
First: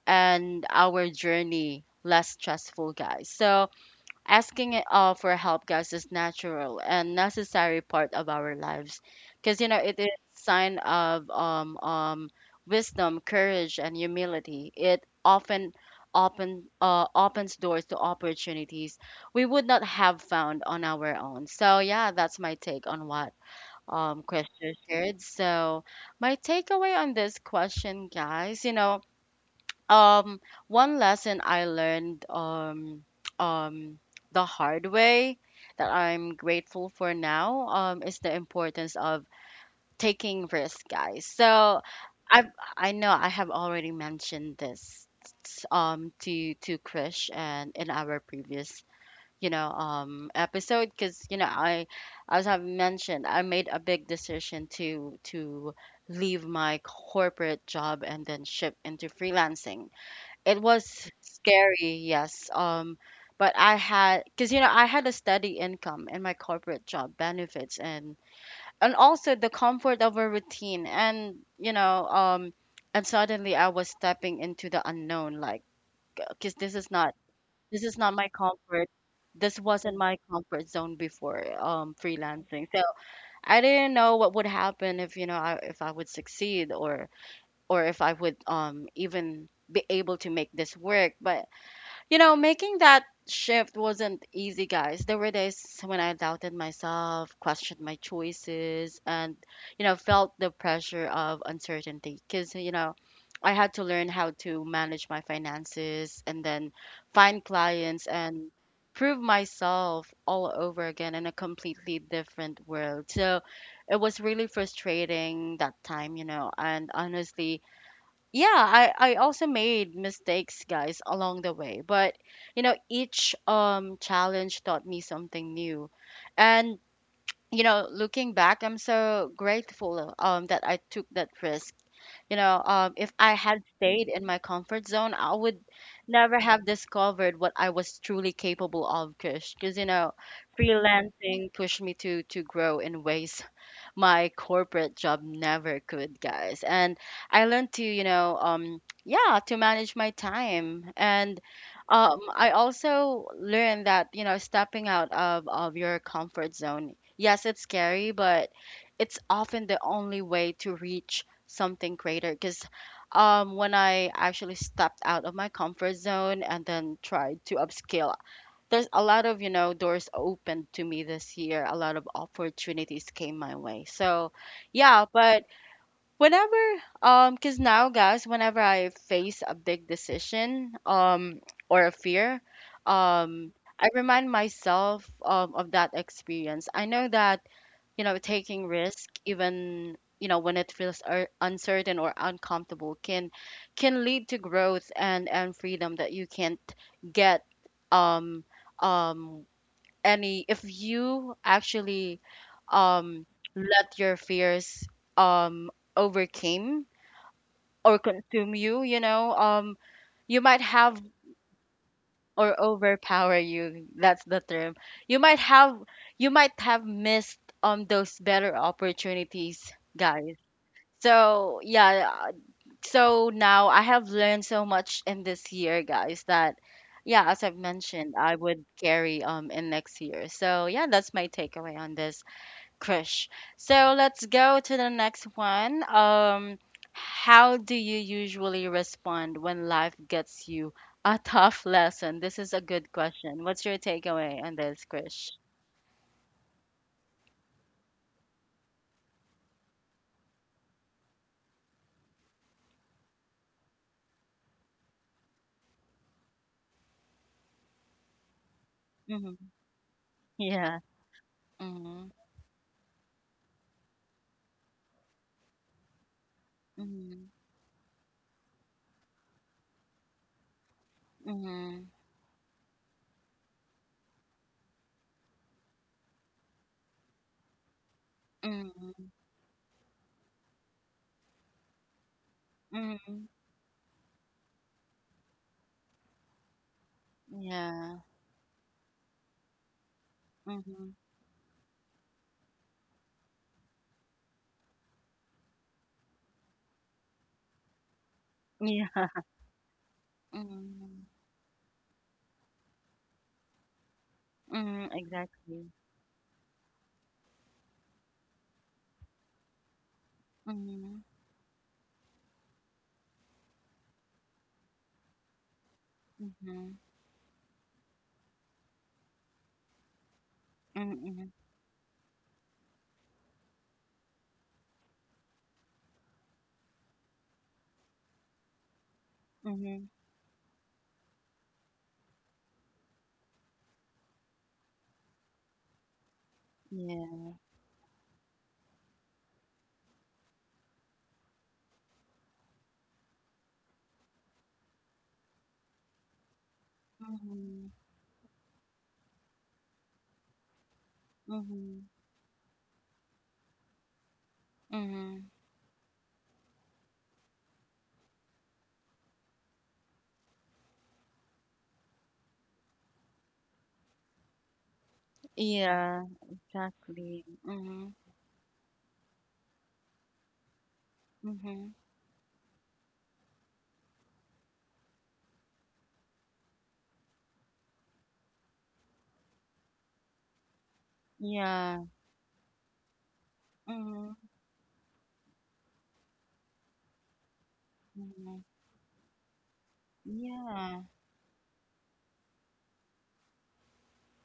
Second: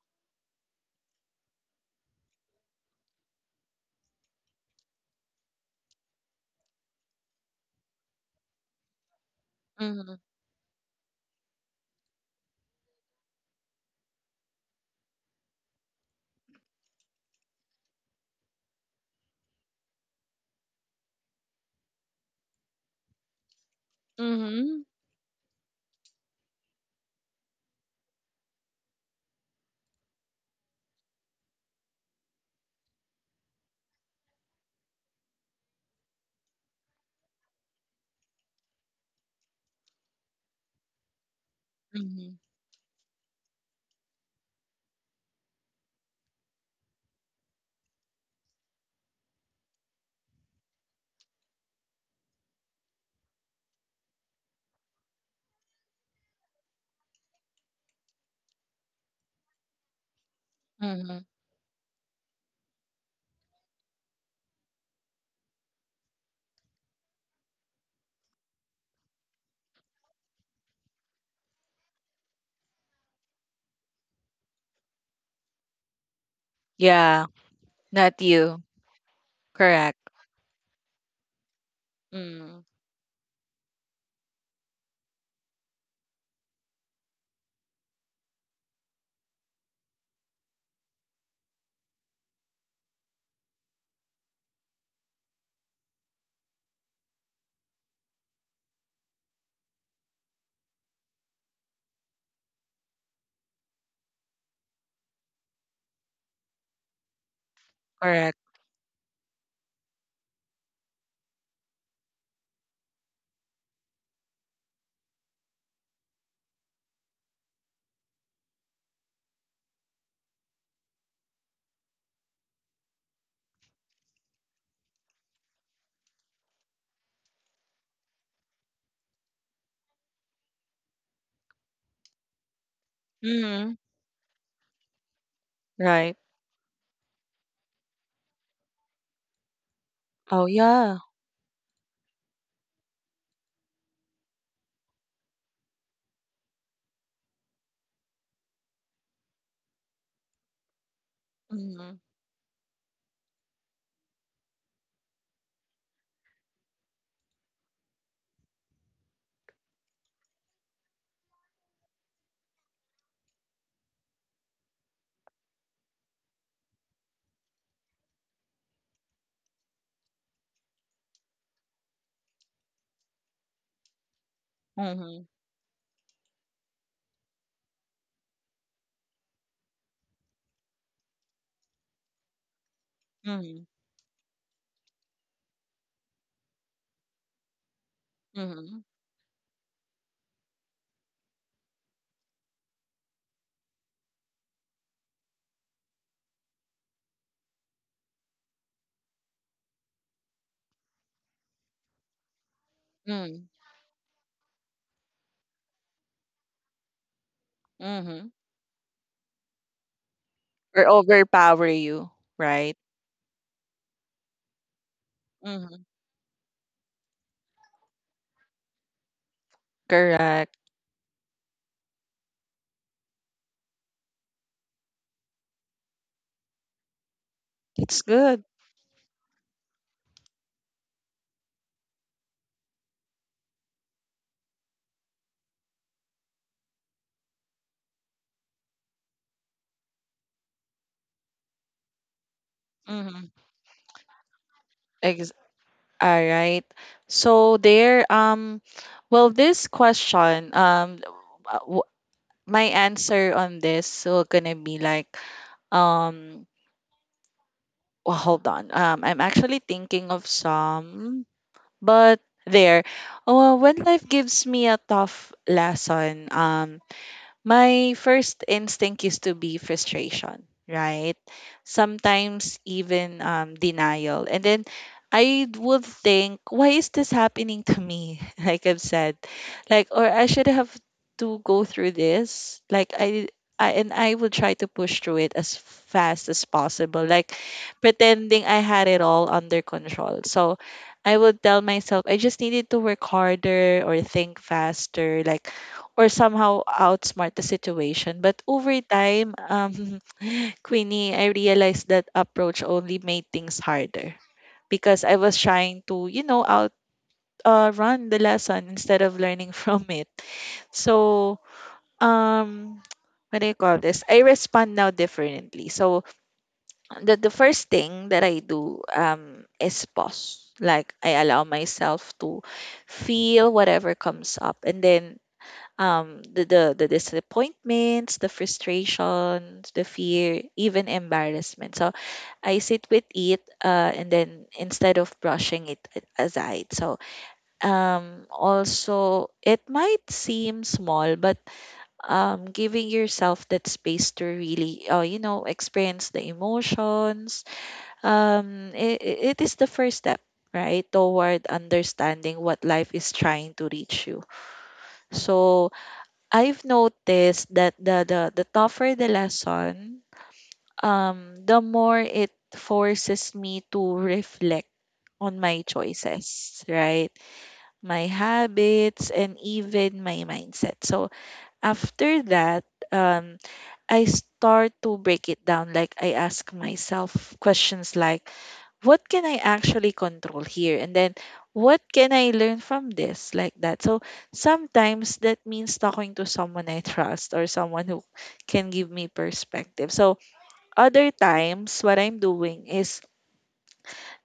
S1: and our journey less stressful, guys. So asking it, for help, guys, is natural and necessary part of our lives, because, you know, it is
S2: mhm,
S1: sign of wisdom, courage, and humility. It often opens doors to opportunities we would not have found on our own. So yeah, that's my take on what Krista
S2: mhm,
S1: shared. So my takeaway on this question, guys, you know, um one lesson I learned [tsk] um the hard way that I'm grateful for now, is the importance of taking risks, guys. So
S2: mhm,
S1: I I know I have already mentioned this to Krish, and in our previous, episode, because, you know, I, as I've mentioned, I made a big decision to leave my corporate job and then shift into freelancing. It was
S2: mhm.
S1: scary, yes. But I had, because, you know, I had a steady income and my corporate job benefits, and also the comfort of a routine, and, you know, and suddenly I was stepping into the unknown, like, because
S2: Yeah,
S1: this is not
S2: not
S1: my
S2: you.
S1: comfort. This wasn't
S2: Correct.
S1: my comfort zone before,
S2: Mm,
S1: freelancing. So I didn't know what would happen if, you know, I, if I would succeed, or if I would, even be able to make this work. But, you know, making that shift wasn't easy, guys. There were days when I doubted myself, questioned my choices, and, you know, felt the pressure of uncertainty, because, you know, I had to learn how to manage my finances, and then find clients,
S2: correct.
S1: and prove myself all over again in a completely different world. So it was really frustrating that time, you know, and honestly, yeah, I also made mistakes, guys, along the way. But, you know, each challenge taught me something new. And, you know, looking back, I'm so grateful that I took that risk. You know, if I had
S2: Mhm,
S1: stayed in my comfort zone, I would
S2: right.
S1: never have discovered what I was truly capable of, Kush. Because, you know,
S2: Oh yeah.
S1: freelancing pushed me to grow in ways my corporate job never could, guys. And I learned to, you know, yeah, to manage my time. And,
S2: Mhm,
S1: I also learned that, you know, stepping out of, your comfort zone, yes, it's scary, but it's often the only way to reach something greater. Because, when I actually stepped out of my comfort zone and then tried to upscale, there's a lot of, you know, doors opened to me this year, a lot of opportunities came my way. So yeah,
S2: mhm,
S1: but whenever, because now, guys, whenever I face a big decision, or a fear, um
S2: mhm,
S1: I remind myself, of that experience. I know that, you know, taking
S2: mhm,
S1: risk, even, you know, when it feels uncertain or uncomfortable, can lead to growth and freedom that you can't get, um um any, if you actually, um
S2: mhm,
S1: let your fears, um overcame or
S2: mhm,
S1: consume you, you know, you might
S2: or
S1: have,
S2: overpower you,
S1: or
S2: right?
S1: overpower you, that's the term. you might have
S2: Mhm,
S1: you might have missed, those better opportunities, guys.
S2: correct.
S1: So yeah, so now I have learned so much in this year, guys, that yeah, as I've
S2: It's
S1: mentioned, I
S2: good.
S1: would carry, in next year. So yeah, that's my takeaway on this, Crush. So let's go to the next one. How do you usually respond when life gets you a tough lesson? This is a good
S2: Mhm.
S1: question. What's your takeaway on this, Krish?
S2: Ex- all right. So there, well, this question, uh, my answer on this will gonna be like um well hold on, I'm
S1: Hmm.
S2: actually thinking of
S1: Yeah.
S2: some,
S1: Mm-hmm.
S2: but there oh well, when life gives me a tough lesson,
S1: Mm-hmm.
S2: my first instinct used to be frustration, right?
S1: Mm-hmm.
S2: Sometimes even denial. And then I would think, why is this happening to me? [laughs] Like I've
S1: Mm-hmm.
S2: said, like, or I should have to go through this. Like
S1: Hmm.
S2: I, I, and I would try to push through it as fast as possible, like
S1: Yeah.
S2: pretending I had it all under control. So
S1: Mm-hmm.
S2: I would tell myself I just needed to work harder or think faster, like, or somehow outsmart the situation. But over
S1: Yeah.
S2: time, [laughs]
S1: Mm-hmm.
S2: Queenie, I realized that approach only made things harder
S1: Mm-hmm.
S2: because I was
S1: Exactly.
S2: trying to, you know, out run the lesson instead of learning [laughs] from it.
S1: Mm-hmm.
S2: So, um, what do you call this? I respond now differently. So
S1: Mm-hmm.
S2: the first thing that I do is pause. Like I
S1: Mm-hmm.
S2: allow myself to feel whatever comes up, and then the disappointments, the frustrations, the
S1: Mm-hmm.
S2: fear, even embarrassment. So I sit with it, and then instead of brushing it aside. So
S1: Yeah.
S2: also it might seem small, but giving yourself that space to really, you know, experience the emotions,
S1: Mm-hmm.
S2: it is the first step right toward
S1: Mm-hmm.
S2: understanding what life is trying to reach you.
S1: Mm-hmm.
S2: So I've noticed that the tougher the lesson, the more it forces me to reflect on my
S1: Yeah.
S2: choices, right?
S1: Exactly. Mhm.
S2: My habits and even my mindset. So
S1: Mhm.
S2: after that, um I start to break it down. Like I ask myself questions like, what can I actually control here? And then what
S1: Yeah.
S2: can I learn from this? Like that. So
S1: Mhm.
S2: sometimes that means talking to someone I trust or someone who
S1: Mhm.
S2: can give me perspective. So
S1: Yeah.
S2: other times what I'm doing is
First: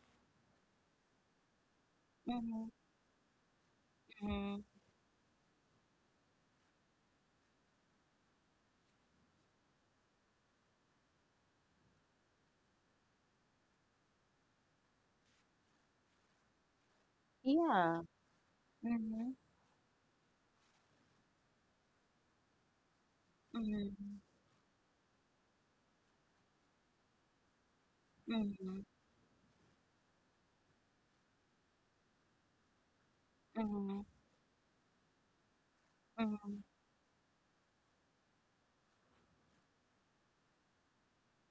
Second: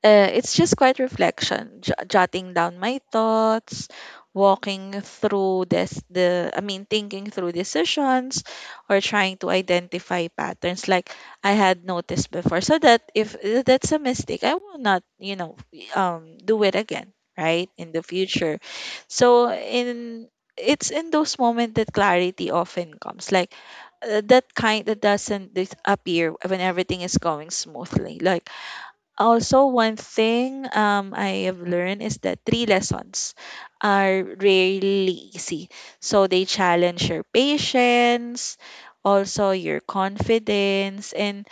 S2: it's just quiet reflection, jotting
S1: Mhm.
S2: down my thoughts,
S1: Mhm.
S2: walking through this, I mean, thinking through decisions, or trying to identify patterns like I had noticed before, so that if that's a mistake, I will not, you know, do it again, right, in
S1: Yeah.
S2: the future.
S1: Mhm.
S2: So in it's in those moments that clarity often comes, like
S1: Mhm.
S2: that kind that doesn't appear when everything is going smoothly, like
S1: Mhm.
S2: also, one thing I have learned is that three lessons are really easy. So they
S1: Mhm.
S2: challenge your patience, also your confidence, and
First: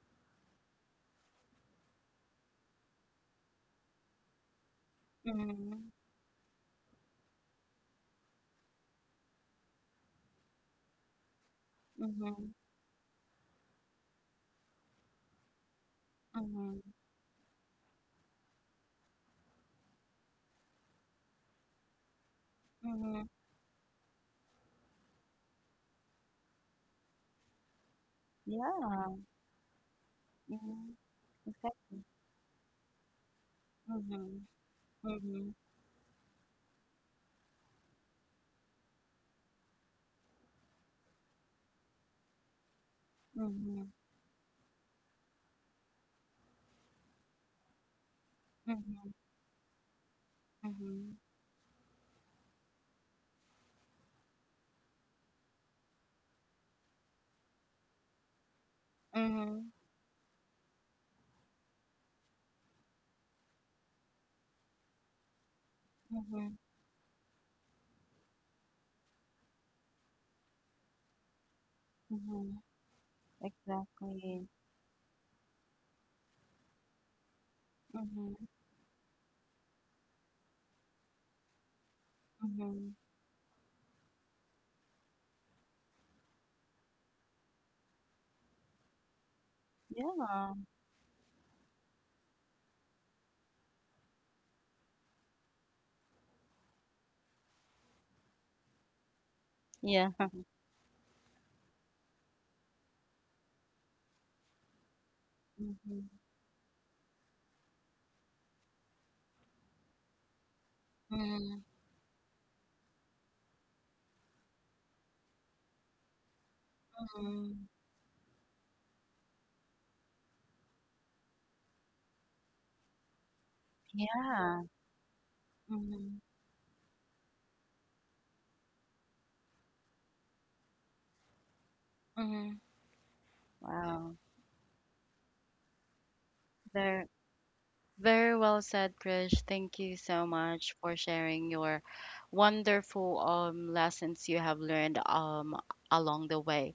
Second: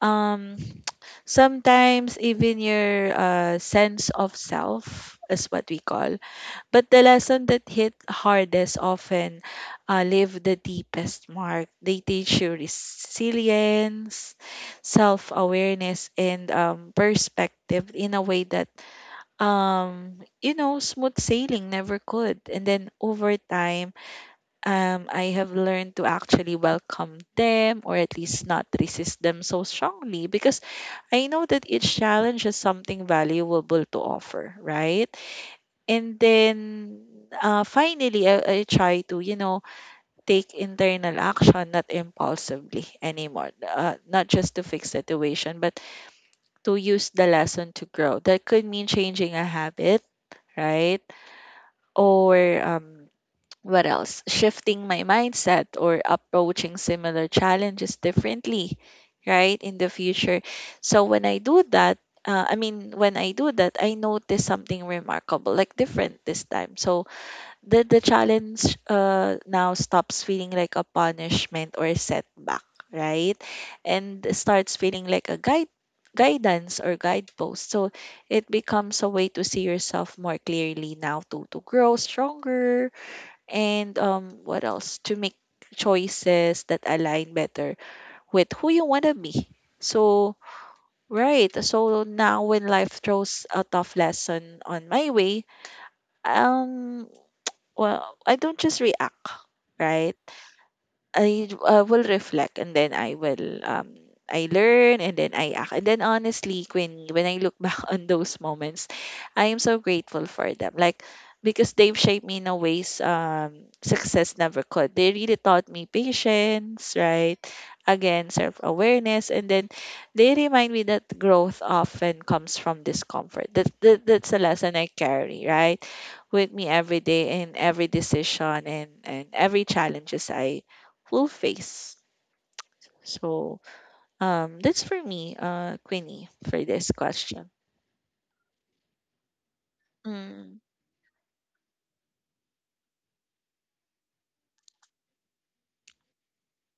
S2: um, [tsk] sometimes even your sense of self is what we
S1: Mhm.
S2: call. But the lesson that hit hardest often leave the deepest mark. They teach you
S1: Mhm.
S2: resilience, self awareness,
S1: Mhm.
S2: and
S1: Mhm.
S2: perspective in a way that, you know, smooth sailing never could. And then
S1: Mhm.
S2: over time, I have learned to actually welcome them, or at least not
S1: Yeah.
S2: resist them so strongly, because
S1: Mhm.
S2: I know that each
S1: Exactly.
S2: challenge has something valuable to
S1: Mhm.
S2: offer, right?
S1: Mhm.
S2: And then finally, I try to, you know, take internal action, not impulsively anymore.
S1: Mhm.
S2: Not just to fix situation, but to use the lesson to grow. That could mean
S1: Mhm.
S2: changing a habit, right?
S1: Mhm.
S2: Or um, what else? Shifting my mindset or approaching similar challenges differently, right?
S1: Mhm.
S2: In the future. So when I do that, when I do that, I notice something remarkable, like different this
S1: Mhm.
S2: time. So the challenge now stops feeling like a punishment or a setback,
S1: Mhm.
S2: right, and
S1: Exactly.
S2: starts feeling like a guide guidance or guidepost. So
S1: Mhm.
S2: it becomes a way to see yourself more clearly now, to grow stronger
S1: Mhm.
S2: and, what else, to make choices that align better with who you want to be. So
S1: Yeah.
S2: right, so now when life throws a tough lesson on my way, um well, I don't just react,
S1: Yeah.
S2: right? I will reflect and then I will, I learn and then I act. And then
S1: Mhm.
S2: honestly, Queenie, when I look back [laughs] on those moments, I am so grateful for them. Like,
S1: Mhm.
S2: because they've shaped me in a ways success never could. They really taught me patience, right?
S1: Mhm.
S2: Again, self awareness, and then they remind me that growth often comes from discomfort. That's a
S1: Yeah.
S2: lesson I carry, right,
S1: Mhm.
S2: with me every day, in every decision and every challenges I full face.
S1: Mhm.
S2: So
S1: Wow.
S2: that's for me, Queenie, for this
S1: Very,
S2: question.
S1: very well said, Krish. Thank you so
S2: Mm,
S1: much for sharing your wonderful lessons you have learned along the way.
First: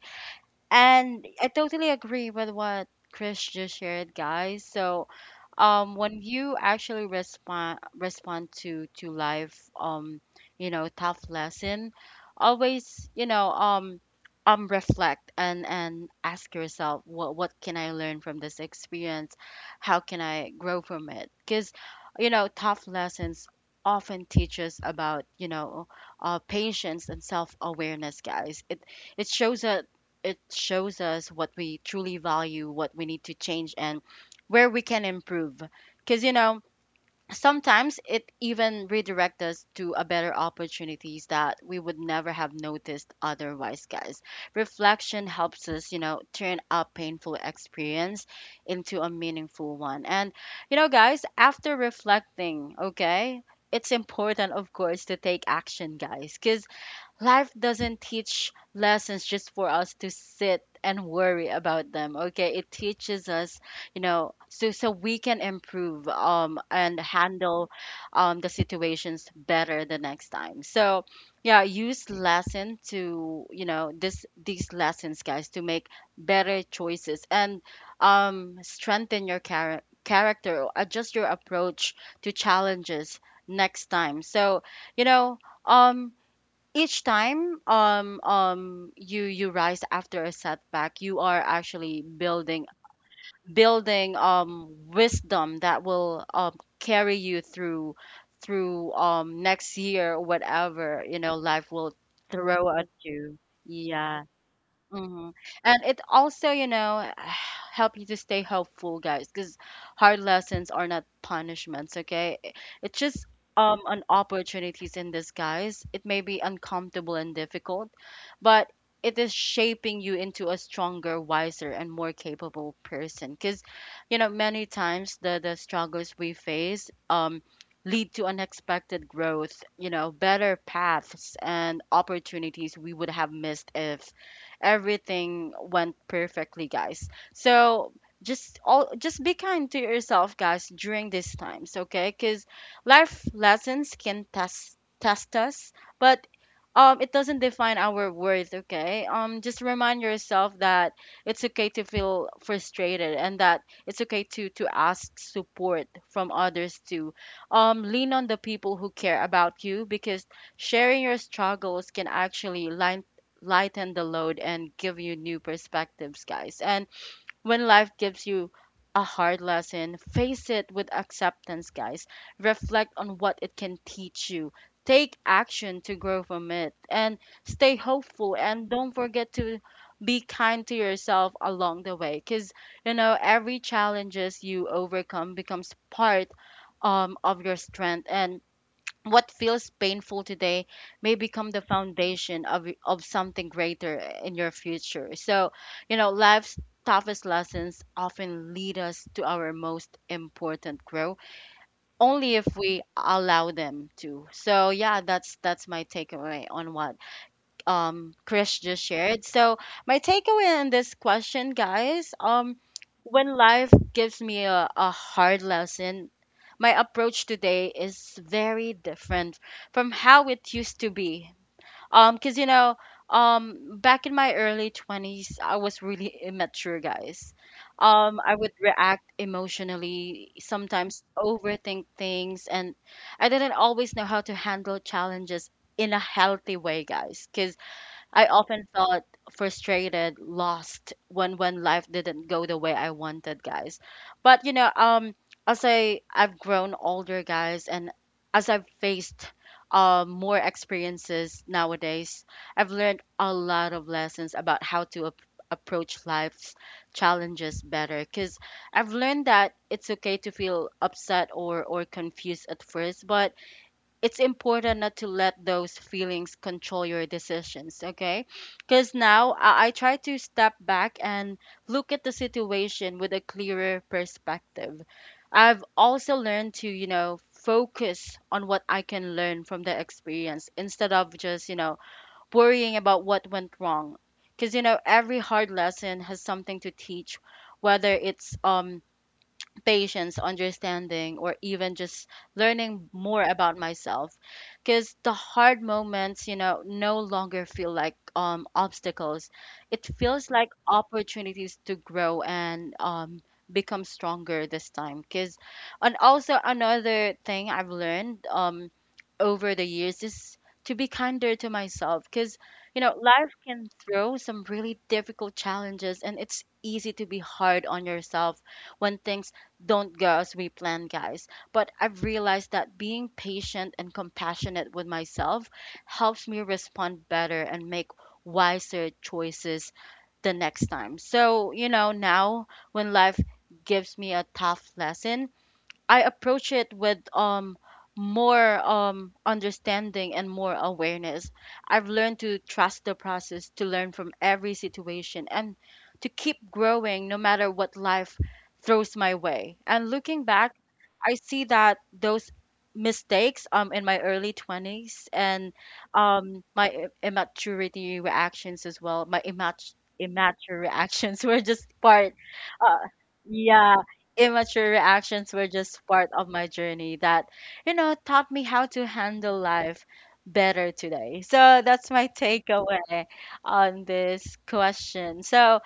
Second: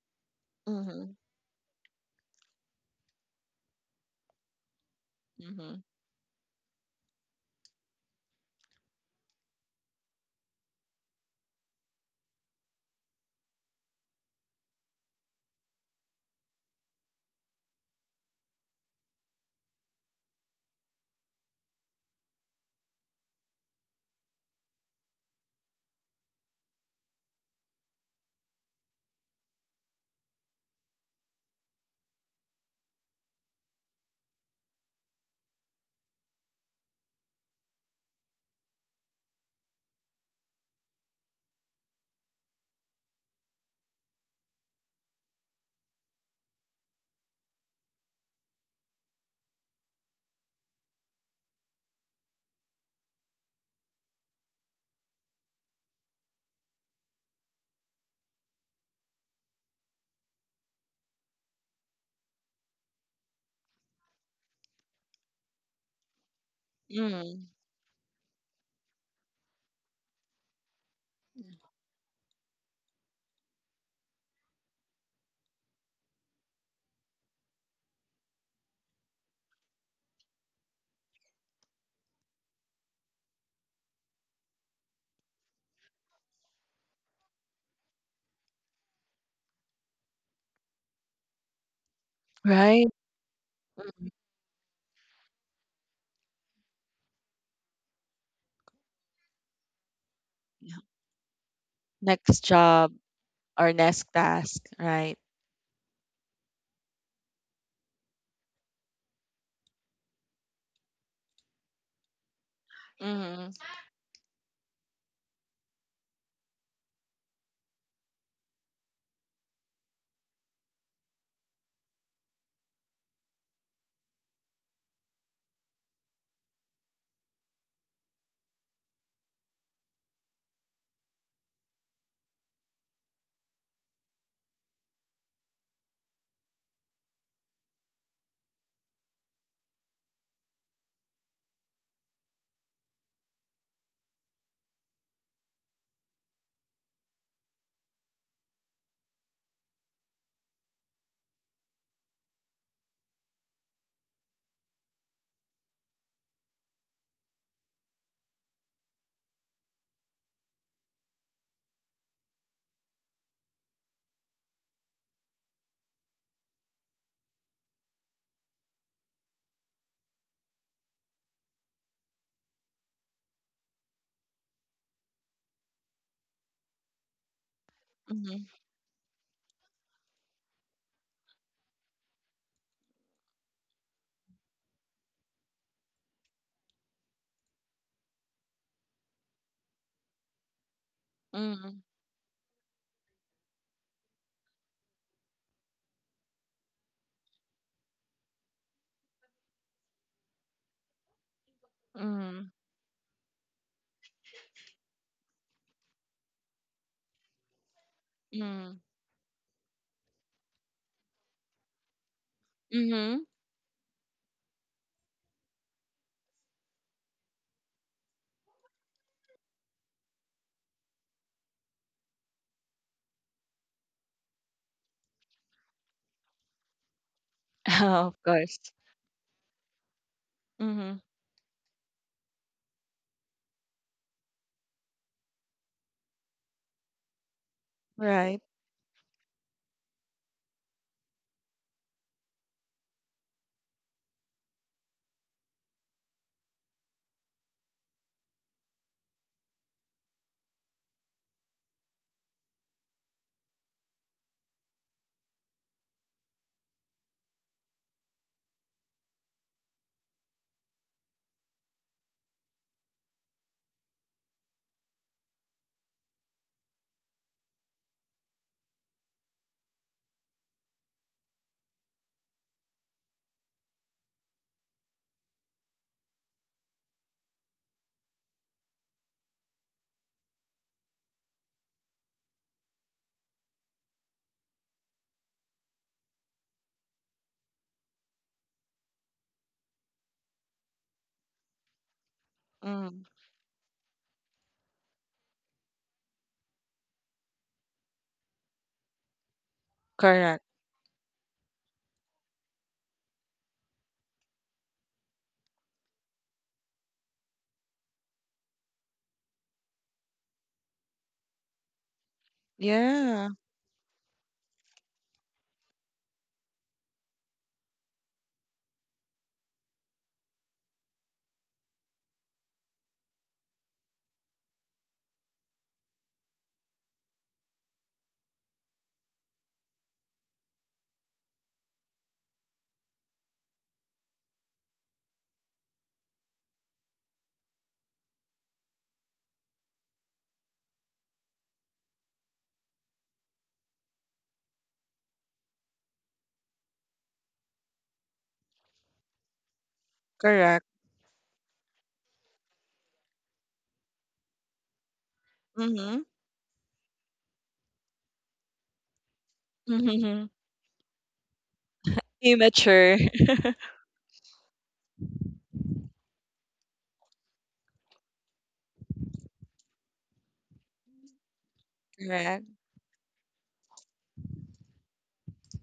S2: hmm,
S1: And I totally agree with what Chris just shared, guys. So,
S2: hmm,
S1: when you actually respond to life, you know, tough lesson, always, you know, reflect and ask yourself, what can I learn from this experience? How can I grow from it? Because, you know, tough lessons often teach us about, you know, patience and self awareness, guys. It shows us, what we truly value, what we need to change, and where we can improve. Because, you know, sometimes it even redirects us to a better opportunities that we would never have noticed otherwise, guys. Reflection helps us, you know, turn a painful experience into a meaningful one. And, you know, guys, after reflecting, okay, it's important, of course, to take action, guys, because life doesn't teach lessons just for us to sit and worry about them, okay. It teaches us, you know, so we can improve, and
S2: hmm.
S1: handle the situations better the next time. So yeah, use lesson to, you know, this these lessons, guys, to make better choices, and strengthen your character, adjust your approach to challenges next time. So, you know, um each time, you rise after a setback, you are actually building,
S2: Right?
S1: wisdom, that will carry you through, next year, whatever, you know, life will
S2: Next
S1: throw at
S2: job
S1: you.
S2: or next
S1: Yeah.
S2: task, right?
S1: Mhm. And it also, you know, [sighs] help you to stay hopeful, guys, because hard lessons are not punishments, okay? It's just
S2: Mm-hmm,
S1: an opportunities in disguise. It may be uncomfortable and difficult, but it is shaping you into a stronger, wiser, and more capable person. Because, you know, many times the struggles we face lead to unexpected growth, you know, better paths and opportunities we would have missed if everything went perfectly, guys. So just be kind to yourself, guys, during these times, okay? Because life lessons can test us, but it doesn't define our worth, okay? Just remind yourself that it's okay to feel frustrated and that it's okay to ask support from others too. Lean on the people who care about you because sharing your struggles can actually line lighten the load and give you new perspectives, guys. And when life gives you a hard lesson, face it with acceptance, guys. Reflect on what it can teach you. Take action to grow from it and stay hopeful. And don't forget to be kind to yourself along the way because every challenges you overcome becomes part of your strength, and what feels painful today may become the
S2: mm-hmm,
S1: foundation of something greater in your future. So life's toughest lessons often lead us to our most important growth, only
S2: mm-hmm,
S1: if we allow them to. So yeah, that's my takeaway on what Chris
S2: mm-hmm,
S1: just shared. So my takeaway on this question, guys,
S2: mm-hmm.
S1: when life gives me a hard lesson, my approach today is very different from how it used to be. Cuz back in my early 20s, I was really immature, guys.
S2: [laughs] Of
S1: I would
S2: course.
S1: react emotionally,
S2: Mm-hmm,
S1: sometimes overthink things, and I didn't always know how to handle challenges in a healthy way, guys. Because I
S2: right.
S1: often felt frustrated, lost, when life didn't go the way I wanted, guys. But you know, as I've grown older, guys, and as I've faced more experiences nowadays, I've learned a lot of lessons about how to approach life's challenges better. Cause I've learned that it's okay to feel upset or confused at first, but it's important not to let those feelings control your decisions, okay? Because now I try to step back and look at the situation with a clearer perspective. I've also learned to, you know, focus on what I can learn from the experience instead of just, you know, worrying about what went wrong. Because, you know, every hard lesson has something to teach, whether it's patience, understanding, or even just learning
S2: Mm,
S1: more about myself. Because the hard moments, you know, no longer feel like obstacles. It feels
S2: correct.
S1: like opportunities to grow and become stronger this time. Because, and also another thing I've learned over the years is to be kinder to myself. Because, you know,
S2: Yeah,
S1: life can throw some really difficult challenges, and it's easy to be hard on yourself when things don't go as we planned, guys. But I've realized that being patient and compassionate with myself helps me respond better and make wiser choices the next time. So, you know, now when life gives me a tough lesson, I approach it with more understanding and more awareness. I've learned to trust the process, to learn from every situation, and to keep growing no matter what life throws my way. And looking back,
S2: correct.
S1: I see that those mistakes in my early 20s and
S2: Mm-hmm,
S1: my I- immaturity reactions as well, my immat
S2: mm-hmm.
S1: immature reactions [laughs] were just part uh,
S2: Immature.
S1: yeah, immature reactions were just part of my journey that, you know, taught me how to handle life better today. So that's
S2: [laughs]
S1: my
S2: Correct.
S1: takeaway on this question. So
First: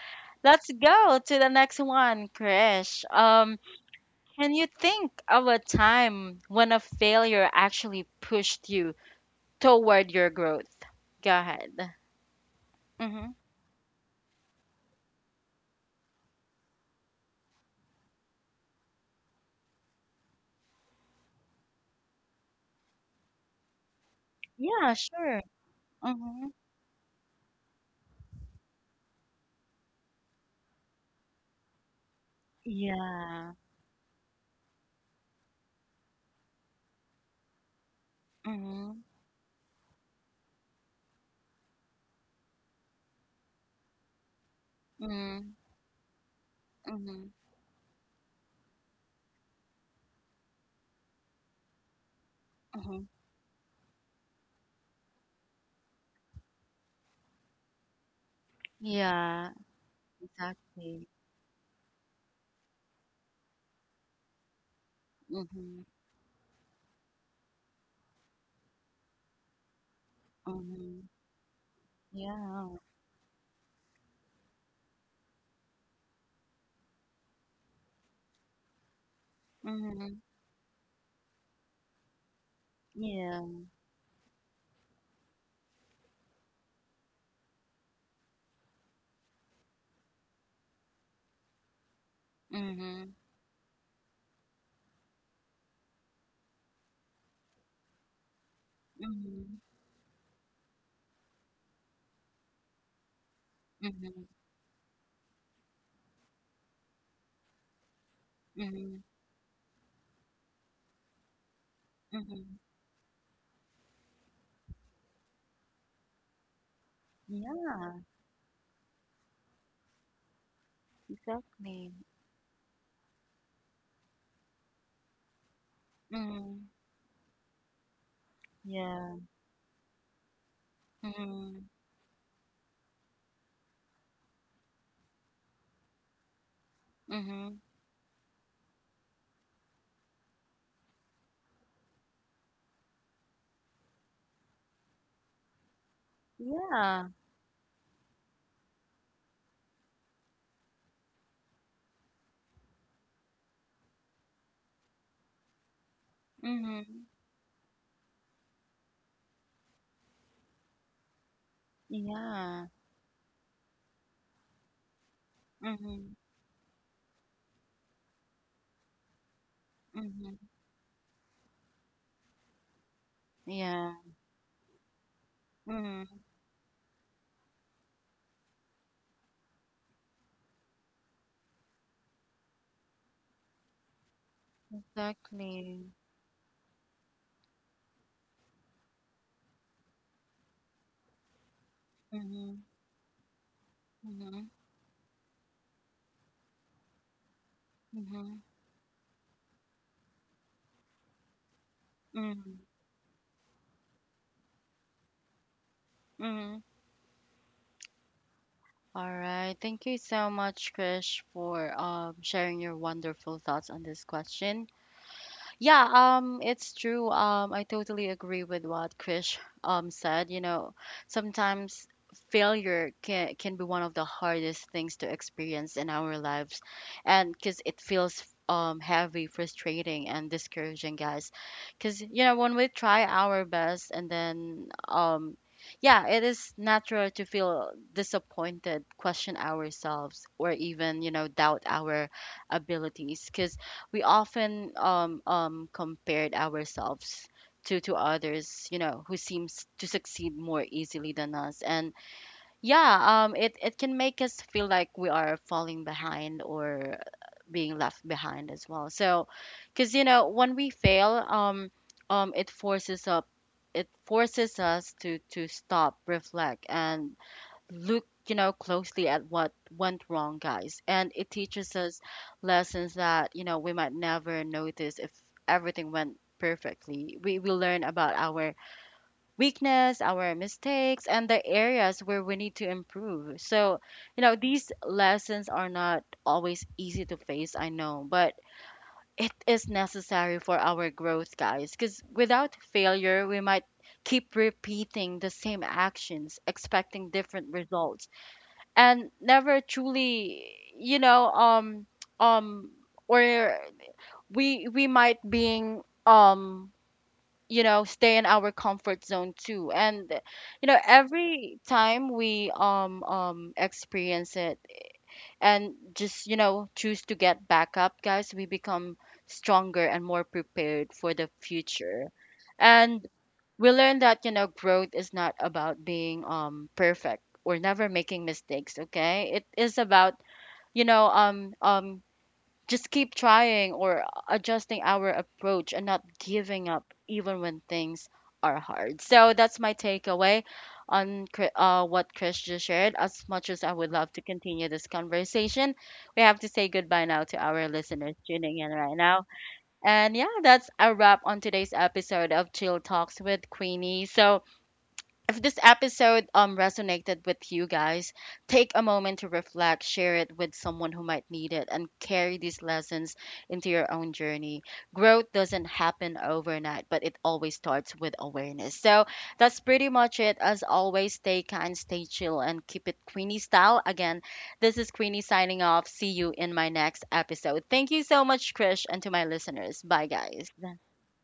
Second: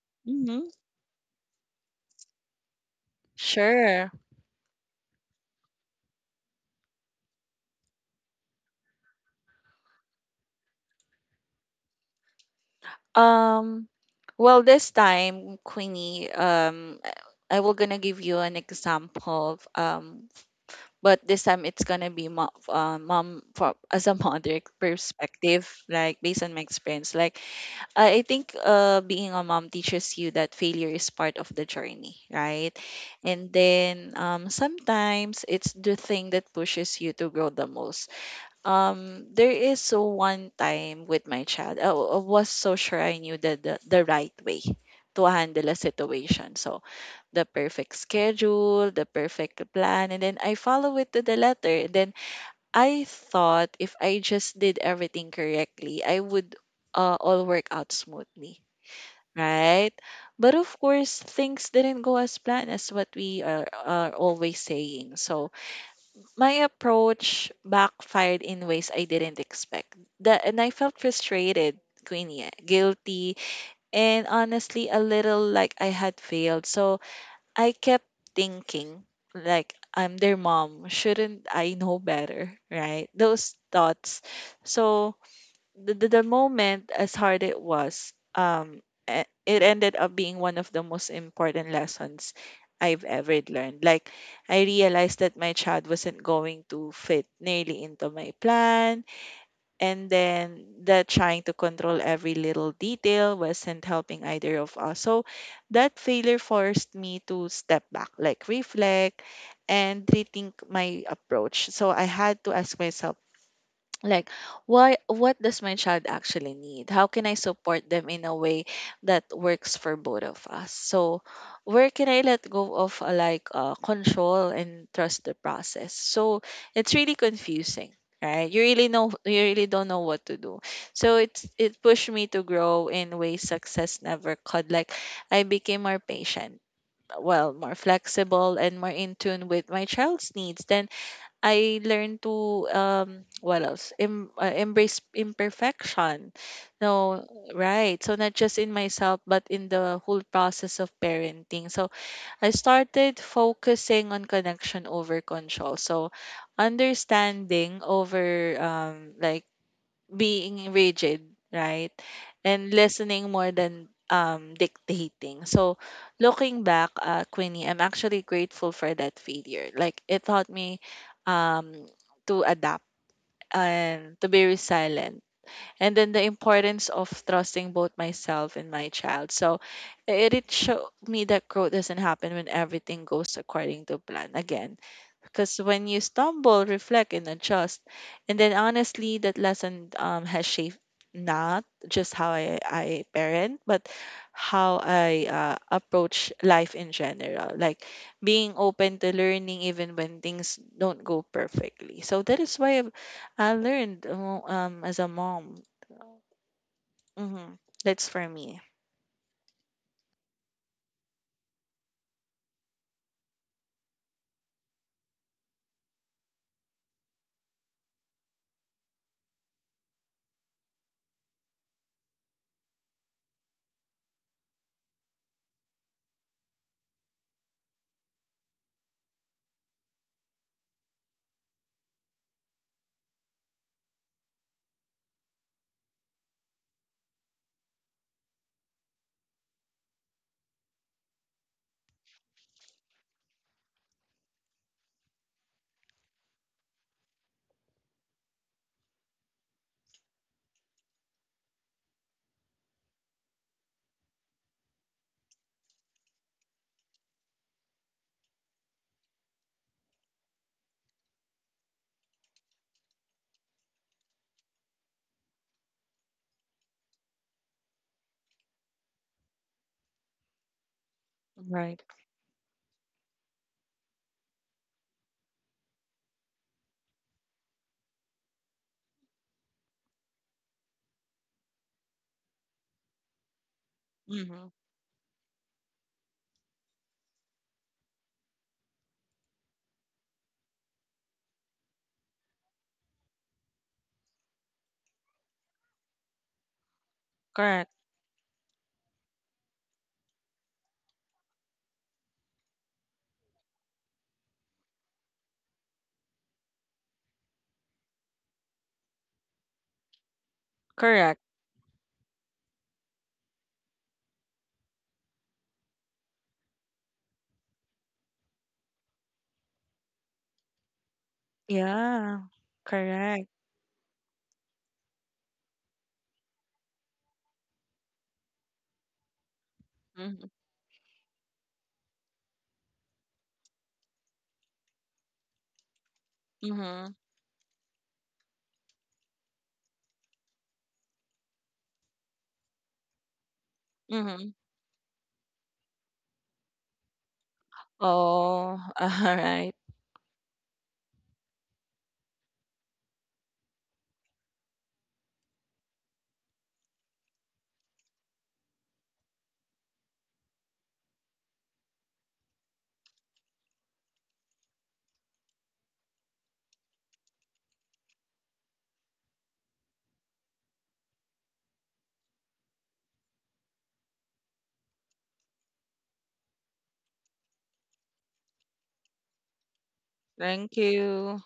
S1: let's
S2: Mm-hmm.
S1: go to the next one, Krish.
S2: Sure.
S1: Can you think of a time when a failure actually pushed you toward your growth? Go ahead. Mm-hmm.
S2: Um, well, this time, Queenie, I will gonna give you an example of, but this time it's gonna be mom, mom for, as a mother
S1: Yeah, sure.
S2: perspective, like based
S1: Mm-hmm.
S2: on my experience. Like I think, being a mom teaches you that failure is part of the journey, right? And
S1: Yeah.
S2: then, sometimes it's the thing that pushes you to grow the most.
S1: Mm-hmm.
S2: There is so one time with my child, I was so sure I knew the, the right way to
S1: Mm-hmm.
S2: handle a situation. So the perfect schedule, the perfect plan, and then I follow it to the letter. And then
S1: Mm-hmm.
S2: I thought if I just did everything correctly, I would, all work out smoothly,
S1: Yeah.
S2: right? But of
S1: Exactly.
S2: course, things didn't go as planned as what we are always saying. So
S1: Mm-hmm.
S2: my approach backfired in ways I didn't expect. That, and I felt
S1: Mm-hmm.
S2: frustrated, Queenie,
S1: Yeah.
S2: guilty, and honestly a little like I had failed. So I kept thinking, like, I'm
S1: Mm-hmm.
S2: their mom. Shouldn't I know better? Right? Those
S1: Yeah.
S2: thoughts. So the moment, as hard it was, it ended up being one of the most important lessons I've
S1: Mm-hmm.
S2: ever learned. Like, I realized that my child wasn't going to fit nearly into my plan,
S1: Mm-hmm.
S2: and then that trying to control every little detail wasn't helping
S1: Mm-hmm.
S2: either of us. So that failure forced me to step back, like,
S1: Mm-hmm.
S2: reflect and rethink my approach. So I had to
S1: Mm-hmm.
S2: ask myself, like, why, what does my child actually need, how can I support
S1: Yeah.
S2: them in a way that works for both of us, so where
S1: Exactly.
S2: can I let go of, control, and trust the process. So
S1: Mm-hmm.
S2: it's really confusing, right? You really know,
S1: Yeah.
S2: you really don't know what to do. So it's,
S1: Mm-hmm.
S2: it pushed me to grow in ways success never could. Like I became more patient, well
S1: Mm-hmm.
S2: more flexible and more in tune with my child's needs. Then I learned to, what else? Embrace imperfection.
S1: Yeah.
S2: No, right. So not just in myself but in the whole process of parenting. So I started focusing on connection over control. So
S1: Mm-hmm.
S2: understanding over, like being rigid, right?
S1: Yeah.
S2: And listening more than, dictating. So,
S1: Mm-hmm.
S2: looking back, Queenie, I'm actually grateful for that failure. Like, it
S1: Mm-hmm.
S2: taught me, um, to adapt
S1: Yeah.
S2: and to be resilient and then
S1: Mm-hmm.
S2: the importance of trusting both myself and my child. So it showed me that growth doesn't happen when everything goes according to plan again. Because when
S1: Exactly.
S2: you stumble, reflect, and adjust, and then honestly, that lesson, has shaped not just how
S1: Mm-hmm.
S2: I parent, but
S1: Mm-hmm.
S2: how I, approach life in general. Like
S1: Mm-hmm.
S2: being open to learning even when things don't go perfectly. So that is why I learned, as a mom.
S1: Mm-hmm.
S2: Mm-hmm. That's for me.
S1: All right. Thank you so much, Krish, for sharing your wonderful thoughts on this question. Yeah, it's true. I totally agree with what Krish said. You know, sometimes failure can be one of the hardest things to experience in our lives, and because it feels heavy, frustrating, and discouraging, guys. Because you know, when we try our best, and then yeah, it is natural to feel disappointed, question ourselves, or even you know doubt our abilities. Because we often compared ourselves to others, you know, who seems to succeed more easily than us. And yeah, it can make us feel like we are falling behind or being left behind as well. So, because, you know, when we fail, um, it forces up, it forces us to stop, reflect, and look, you know, closely at what went wrong, guys. And it teaches
S2: Right.
S1: us lessons that, you know, we might never notice if everything went perfectly. We learn about our weakness, our mistakes, and the areas where we need to improve. So you know,
S2: Mm-hmm.
S1: these lessons are not always easy to face, I know, but it is necessary for our growth, guys. Because without failure, we might keep repeating the same actions, expecting different
S2: Correct.
S1: results, and never truly, you know um or we might being you know, stay in our comfort zone too. And you know,
S2: Correct.
S1: every time we experience it and just, you know, choose to get back up, guys, we become stronger and more prepared for the future.
S2: Yeah.
S1: And
S2: Correct.
S1: we learn that, you know, growth is not about being perfect or never making mistakes, okay? It is about,
S2: Mm-hmm.
S1: you know, just keep trying, or adjusting our approach, and not giving
S2: Mm-hmm.
S1: up even when things are hard. So that's my takeaway on what Chris just shared. As much as I would love to
S2: Mm-hmm.
S1: continue this conversation, we have to say goodbye now to our listeners
S2: Oh,
S1: tuning in
S2: [laughs] all
S1: right now.
S2: right.
S1: And yeah, that's a wrap on today's episode of Chill Talks with Queenie. So if this episode resonated with you guys, take a moment to reflect, share it with someone who might need it, and carry these lessons into your own journey. Growth doesn't happen overnight, but it always starts with awareness. So that's pretty much it. As always, stay kind, stay chill, and keep it Queenie style. Again, this is Queenie signing off. See you in my next episode. Thank you so much, Krish, and to my listeners. Bye, guys.
S2: Thank you.